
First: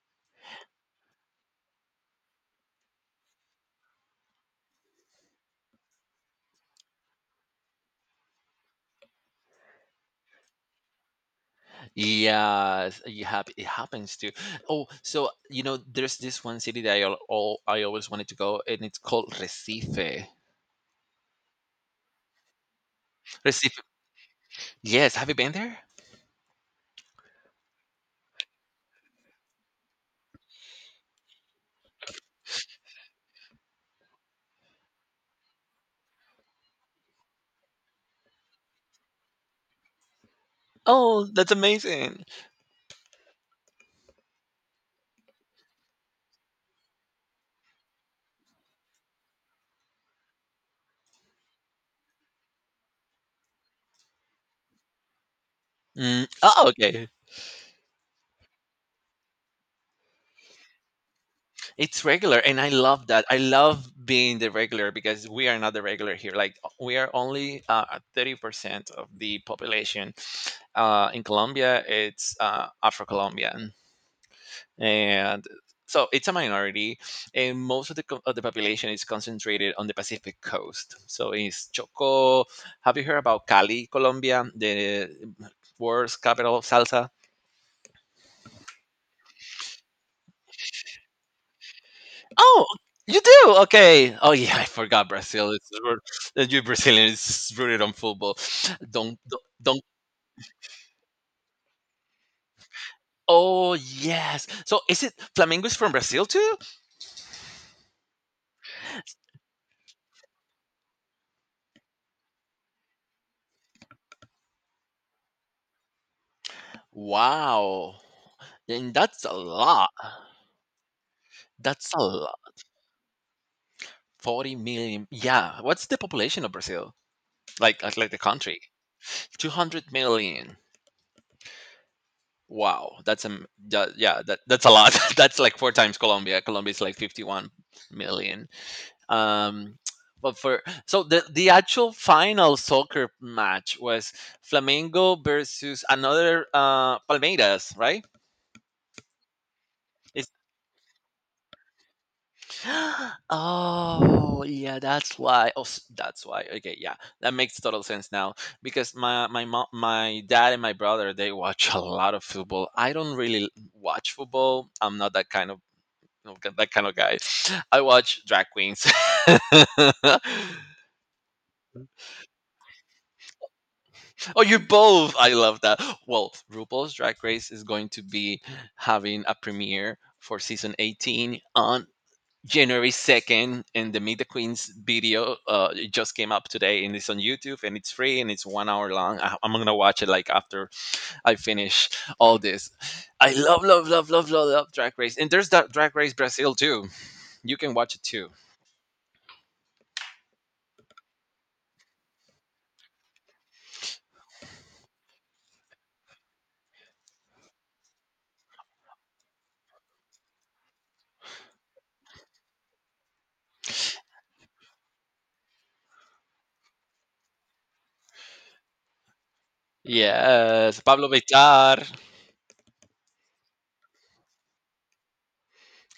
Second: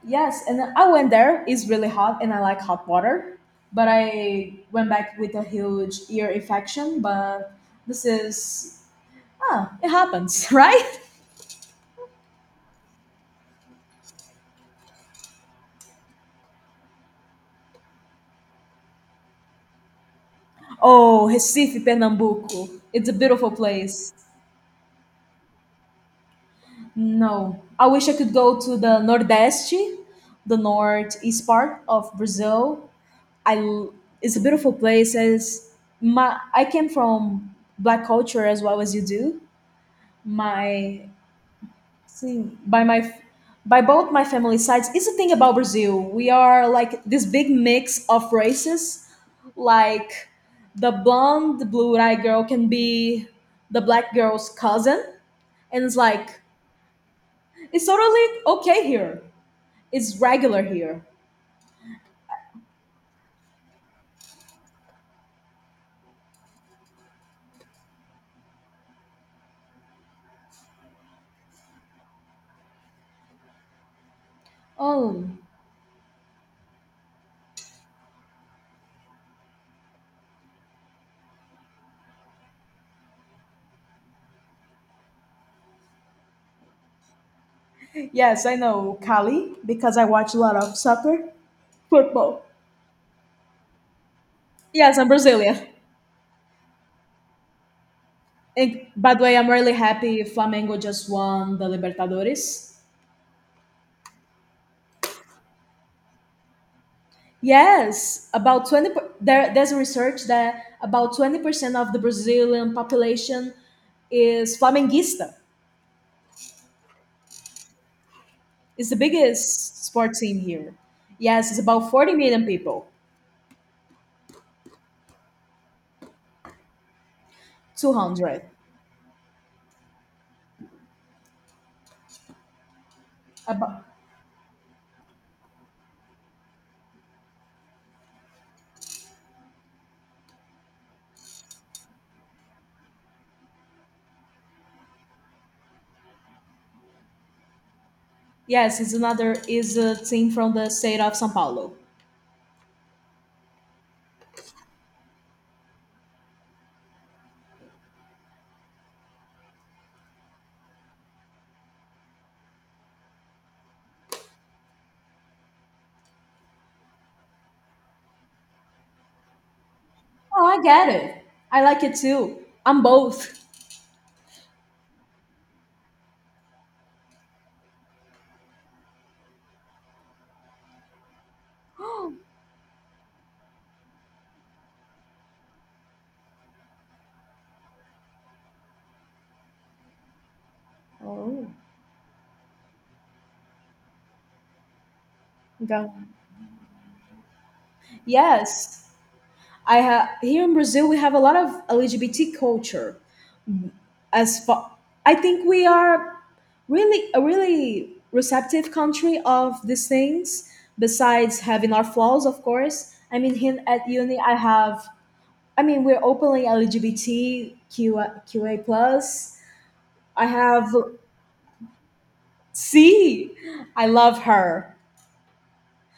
B: Yes, and I went there. It's really hot, and I like hot water. But I went back with a huge ear infection. But this is, ah, it happens, right?
A: Yes, you have, it happens too. Oh, so you know, there's this one city that I al- all I always wanted to go, and it's called Recife.
B: Oh, Recife, Pernambuco. It's a beautiful
A: Recife.
B: place.
A: Yes, have you been there?
B: No, I wish I could go to the Nordeste, the northeast part of Brazil. I l- it's a beautiful place. As my I came from black culture as well as you do. My
A: Oh, that's amazing.
B: see, by my by both my family sides is the thing about Brazil. We are like this big mix of races. Like the blonde, blue-eyed girl can be the black girl's cousin, and it's
A: Mm.
B: like
A: Oh, okay.
B: it's totally okay here. It's regular here.
A: It's regular, and I love that. I love being the regular because we are not the regular here. Like we are only uh thirty percent of the population. Uh, in Colombia, it's uh, Afro-Colombian,
B: Oh
A: and so it's a minority, and most of the co- of the population is concentrated on the Pacific coast. So it's Choco. Have you heard about Cali, Colombia, the world's capital of salsa?
B: yes, I know Cali because I watch a lot of soccer. Football.
A: Oh, you do? Okay. Oh yeah, I
B: Yes,
A: forgot
B: I'm
A: Brazil.
B: Brazilian.
A: It's ru- that you Brazilian is rooted on football.
B: And by
A: Don't
B: the way,
A: don't.
B: I'm really
A: don't-
B: happy Flamengo just won the Libertadores.
A: Oh yes. So is it Flamengo is from Brazil too?
B: Yes, about twenty per- there, there's a research that about twenty percent of the Brazilian population is Flamenguista.
A: Wow.
B: It's
A: And
B: the
A: that's a
B: biggest
A: lot.
B: sports team here. Yes, it's about
A: That's a
B: forty million
A: lot.
B: people.
A: forty million. Yeah. What's the population of Brazil? Like like like the
B: two hundred.
A: country? two hundred million. Wow. That's a
B: About,
A: Yeah, yeah that, that's a lot. That's like four times Colombia. Colombia is like fifty-one million. Um but for so the the actual final soccer match was Flamengo versus another uh Palmeiras, right?
B: yes, it's another is a
A: It's
B: team from the state of São Paulo.
A: Oh yeah, that's why. Oh, s- that's why. Okay, yeah, that makes total sense now because my my mom, my dad, and my brother, they watch a lot of football. I don't really watch football. I'm not that kind of that kind of guy. I watch drag queens.
B: Oh, I get it. I like it too. I'm both.
A: Oh, you both! I love that. Well, RuPaul's Drag Race is going to be having a premiere for season eighteen on January second, and the Meet the Queens video uh, it just came up today, and it's on YouTube, and it's free, and it's one hour long. I, I'm gonna watch it like after I
B: Oh,
A: finish all this. I love, love, love, love, love, love Drag Race, and there's that
B: go.
A: Drag Race Brazil too. You can watch it too.
B: Yes, I have here in Brazil. We have a lot of L G B T culture. As far, I think we are really a really receptive country of these things. Besides having our flaws, of course. I mean, here at uni, I have. I mean, we're openly LGBTQA plus. I have
A: Yes, Pablo Vitar.
B: C. I love her.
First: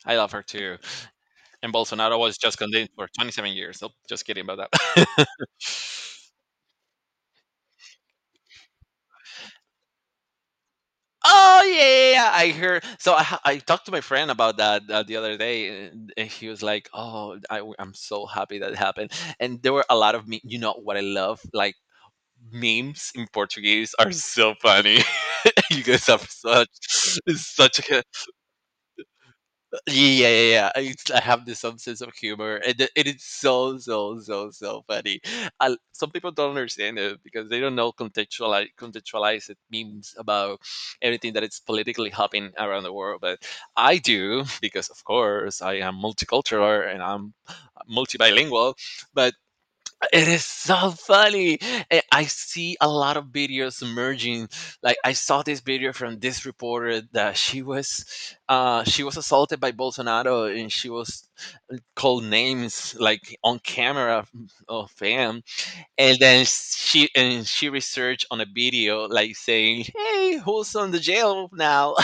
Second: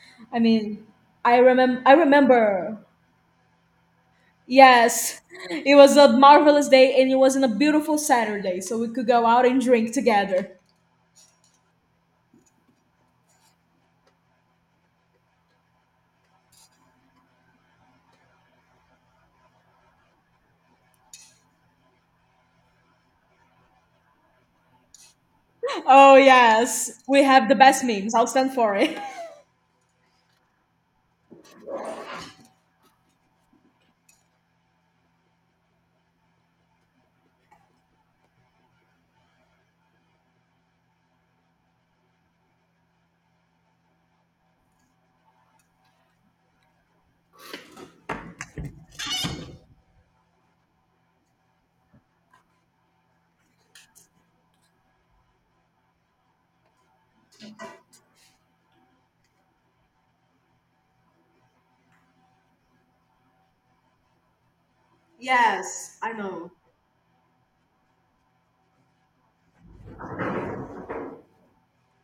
A: I love
B: I
A: her too.
B: mean, I
A: And
B: remember. I
A: Bolsonaro was just
B: remember.
A: condemned for twenty-seven years. Nope, just kidding about
B: Yes,
A: that.
B: it was a marvelous day and it was on a beautiful Saturday, so we could go out and drink together.
A: Oh yeah, yeah, yeah, I heard. So I, ha- I talked to my friend about that uh, the other day, and he was like, "Oh, I, am so happy that happened." And there were a lot of me. You know what I love? Like memes in Portuguese are so funny. You guys
B: Oh,
A: have such
B: yes, we have the
A: such.
B: best memes. I'll stand for it.
A: Yeah, yeah, yeah. I, it's- I have this some sense of humor, and it, it is so, so, so, so funny. I, some people don't understand it because they don't know contextualize contextualize it means about everything that is politically happening around the world. But I do because, of course, I am multicultural and I'm multibilingual. But it is so funny. Eh, I see a lot of videos emerging. Like I saw this video from this reporter that she was uh she was assaulted by Bolsonaro, and she was called names like on camera of him.
B: Yes, I
A: And then
B: know.
A: she and she researched on a video like saying, "Hey, who's on the jail now?"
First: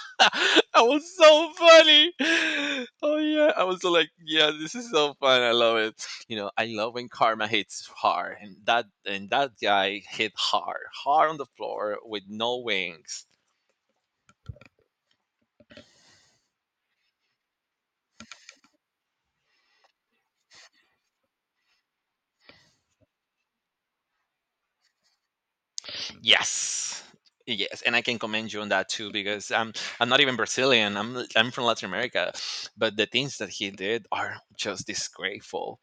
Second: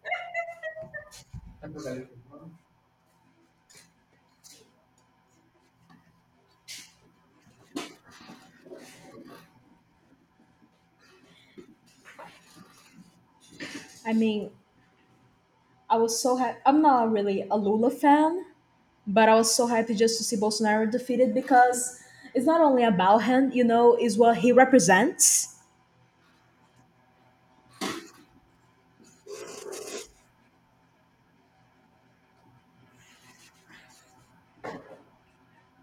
A: That was so funny. Oh yeah, I was so like, yeah, this is so fun. I love it. You know, I love when karma hits hard, and that and that guy hit hard, hard on the floor with no wings.
B: I mean, I was so happy. I'm not really a Lula fan, but I was so happy just to see Bolsonaro defeated because it's not only about him, you know, is what he represents.
A: Yes. Yes, and I can commend you on that too because I'm I'm not even Brazilian. I'm I'm from Latin America, but the things that he did are just disgraceful,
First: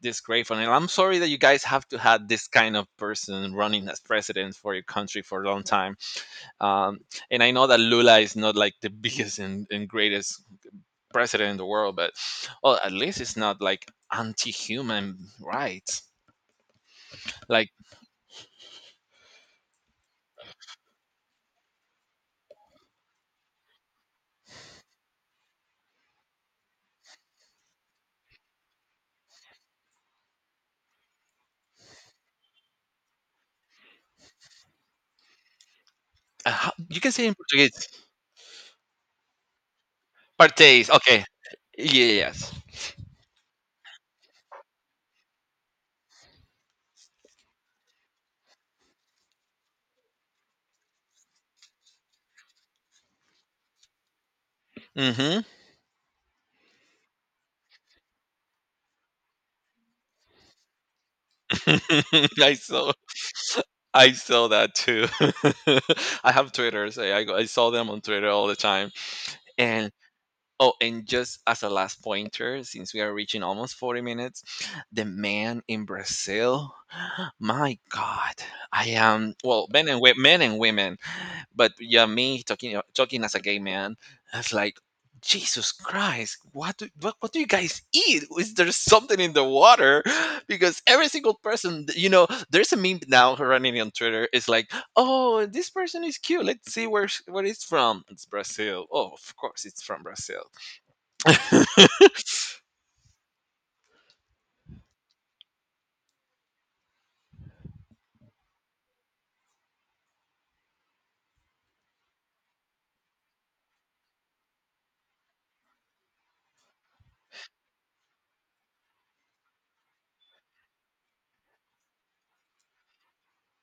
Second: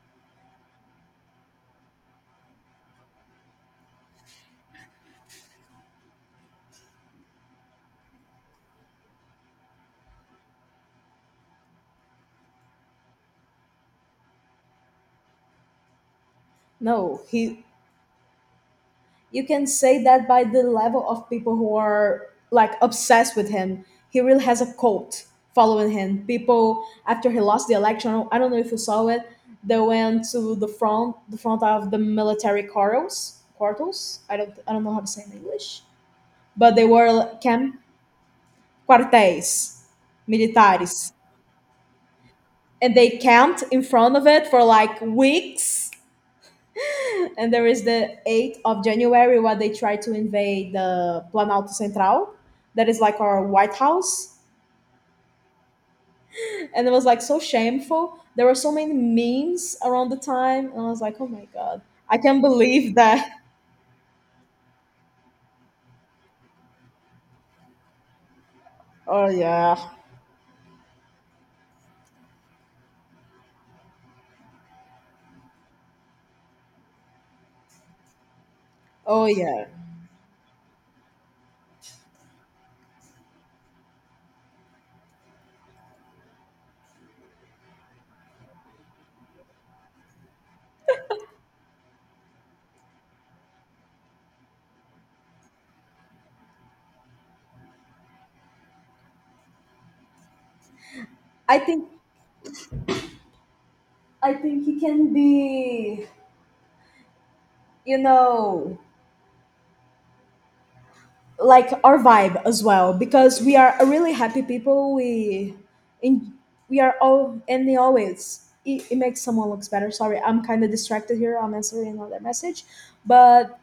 A: disgraceful. And I'm sorry that you guys have to have this kind of person running as president for your country for a long time. Um, and I know that Lula is not like the biggest and, and greatest president in the world, but well, at least it's not like anti-human rights.
B: No, he
A: Like
B: you can say that by the level of people who are like obsessed with him. He really has a cult following him. People after he lost the election, I don't know if you saw it, they went to the front, the front of the military quarters, quarters. I don't, I don't know how to say in English,
A: uh, how-
B: but they
A: you can
B: were
A: say in
B: camp
A: Portuguese,
B: quartéis,
A: partes.
B: militares,
A: Okay, yes.
B: and they camped in front of it for like weeks. And there is the eighth of January where they try to invade the Planalto Central, that is like our White House.
A: Hmm.
B: And it was like so shameful. There were so many memes around the time, and I was like, oh my god, I can't
A: I saw.
B: believe that.
A: I saw that too. I have Twitter, so yeah, I, go, I saw them on Twitter all the time,
B: Oh yeah,
A: and oh, and just as a last pointer, since we are reaching almost forty minutes, the man in Brazil, my God, I
B: oh
A: am,
B: yeah.
A: well, men and, wo- men and women, but yeah, me talking, talking as a gay man, it's like, Jesus Christ, what do, what, what do you guys eat? Is there something in the water? Because every single person, you know, there's a meme now running on Twitter. It's like, oh, this person is cute. Let's see where, sh- where it's from. It's Brazil. Oh, of course, it's from Brazil.
B: I think I think he can be, you know, like our vibe as well because we are a really happy people we in we are all, and they always it, it makes someone looks better. Sorry, I'm kind of distracted here, I'm answering another message, but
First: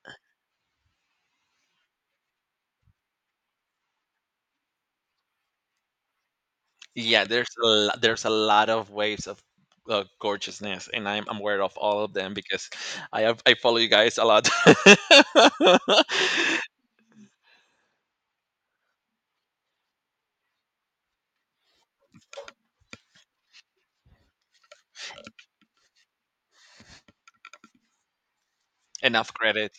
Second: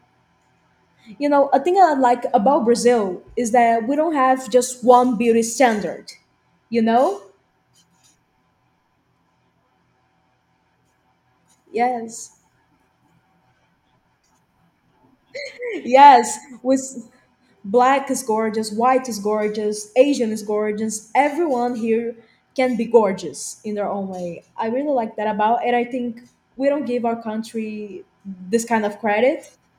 B: you know a thing I like about Brazil is that we don't have just one beauty standard, you know.
A: Yeah, there's a lo- there's a lot of waves of uh, gorgeousness, and I'm I'm aware of all of
B: Yes.
A: them because I have, I follow you guys a lot.
B: yes With. Black is gorgeous, white is gorgeous, Asian is gorgeous. Everyone here can be gorgeous in their own way. I really like that about it. I think we don't give our country this kind of
A: Enough
B: credit.
A: credit.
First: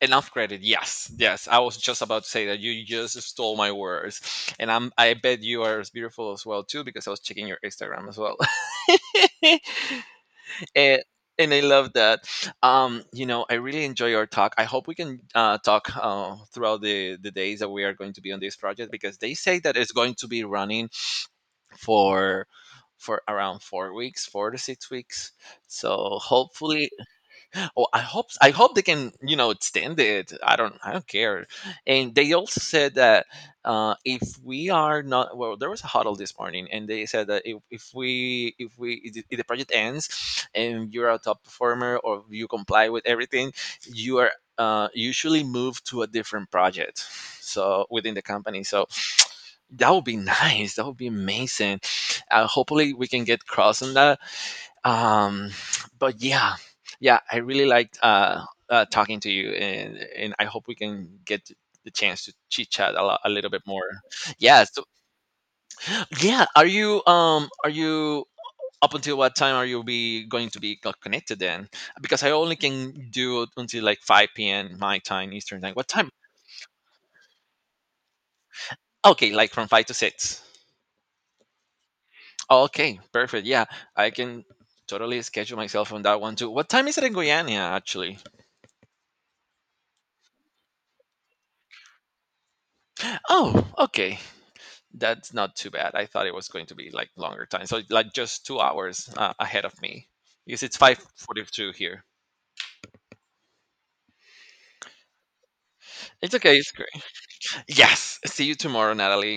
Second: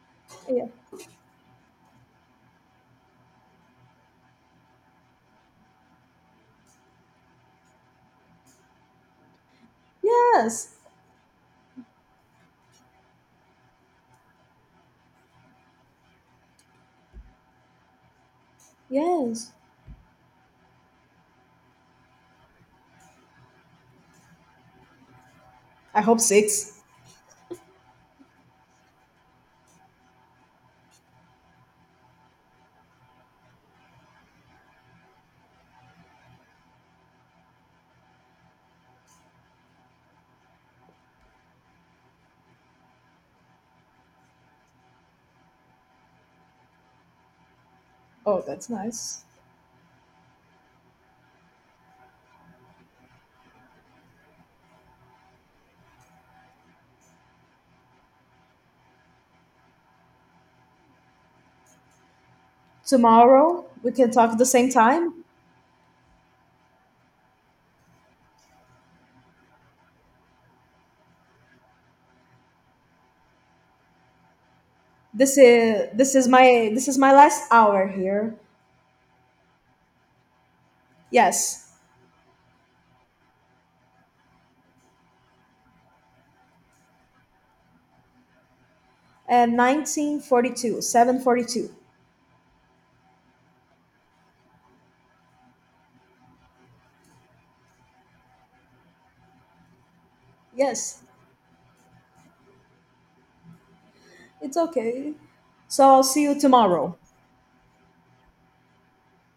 A: Enough credit.
B: Yeah.
A: Yes, yes. I was just about to say that you just stole my words, and I'm I bet you are as beautiful as well too because I was checking your Instagram as well.
B: Yes.
A: and and I love that. Um, you know, I really enjoy our talk. I hope we can uh, talk uh, throughout the the days that we are going to be on this project because they
B: Yes.
A: say that it's going to be running for for around four weeks, four to six weeks.
B: I
A: So
B: hope six.
A: hopefully, oh, I hope I hope they can you know extend it. I don't I don't care. And they also said that uh, if we are not, well, there was a huddle this morning, and they said that if, if we if we if the if the project ends and you're a top performer or you comply with everything, you are uh, usually moved to a different project. So within the
B: Oh,
A: company,
B: that's
A: so.
B: nice.
A: That would be nice. That would be amazing. Uh, hopefully, we can get cross on that, um, but yeah, yeah, I really liked uh, uh, talking to you, and and I hope we can get the chance to chit chat a, lo- a little bit
B: Tomorrow
A: more.
B: we can talk at the
A: Yeah.
B: same
A: So
B: time.
A: yeah, are you um are you up until what time are you be going to be co- connected then? Because I only can do until like five p m my time,
B: This
A: Eastern time. What
B: is
A: time?
B: this is my this is my last hour here.
A: Okay, like from five to six.
B: Yes.
A: Okay, perfect. Yeah, I can totally schedule myself on that one too. What time is it in Guyana actually?
B: And nineteen forty-two, seven forty-two.
A: Oh, okay. That's not too bad. I thought it was going to be like longer time. So like just two hours uh, ahead of me. Because it's
B: Yes.
A: five forty-two here.
B: It's okay. So I'll see
A: It's
B: you
A: okay. It's great.
B: tomorrow.
A: Yes. See you tomorrow, Natalie.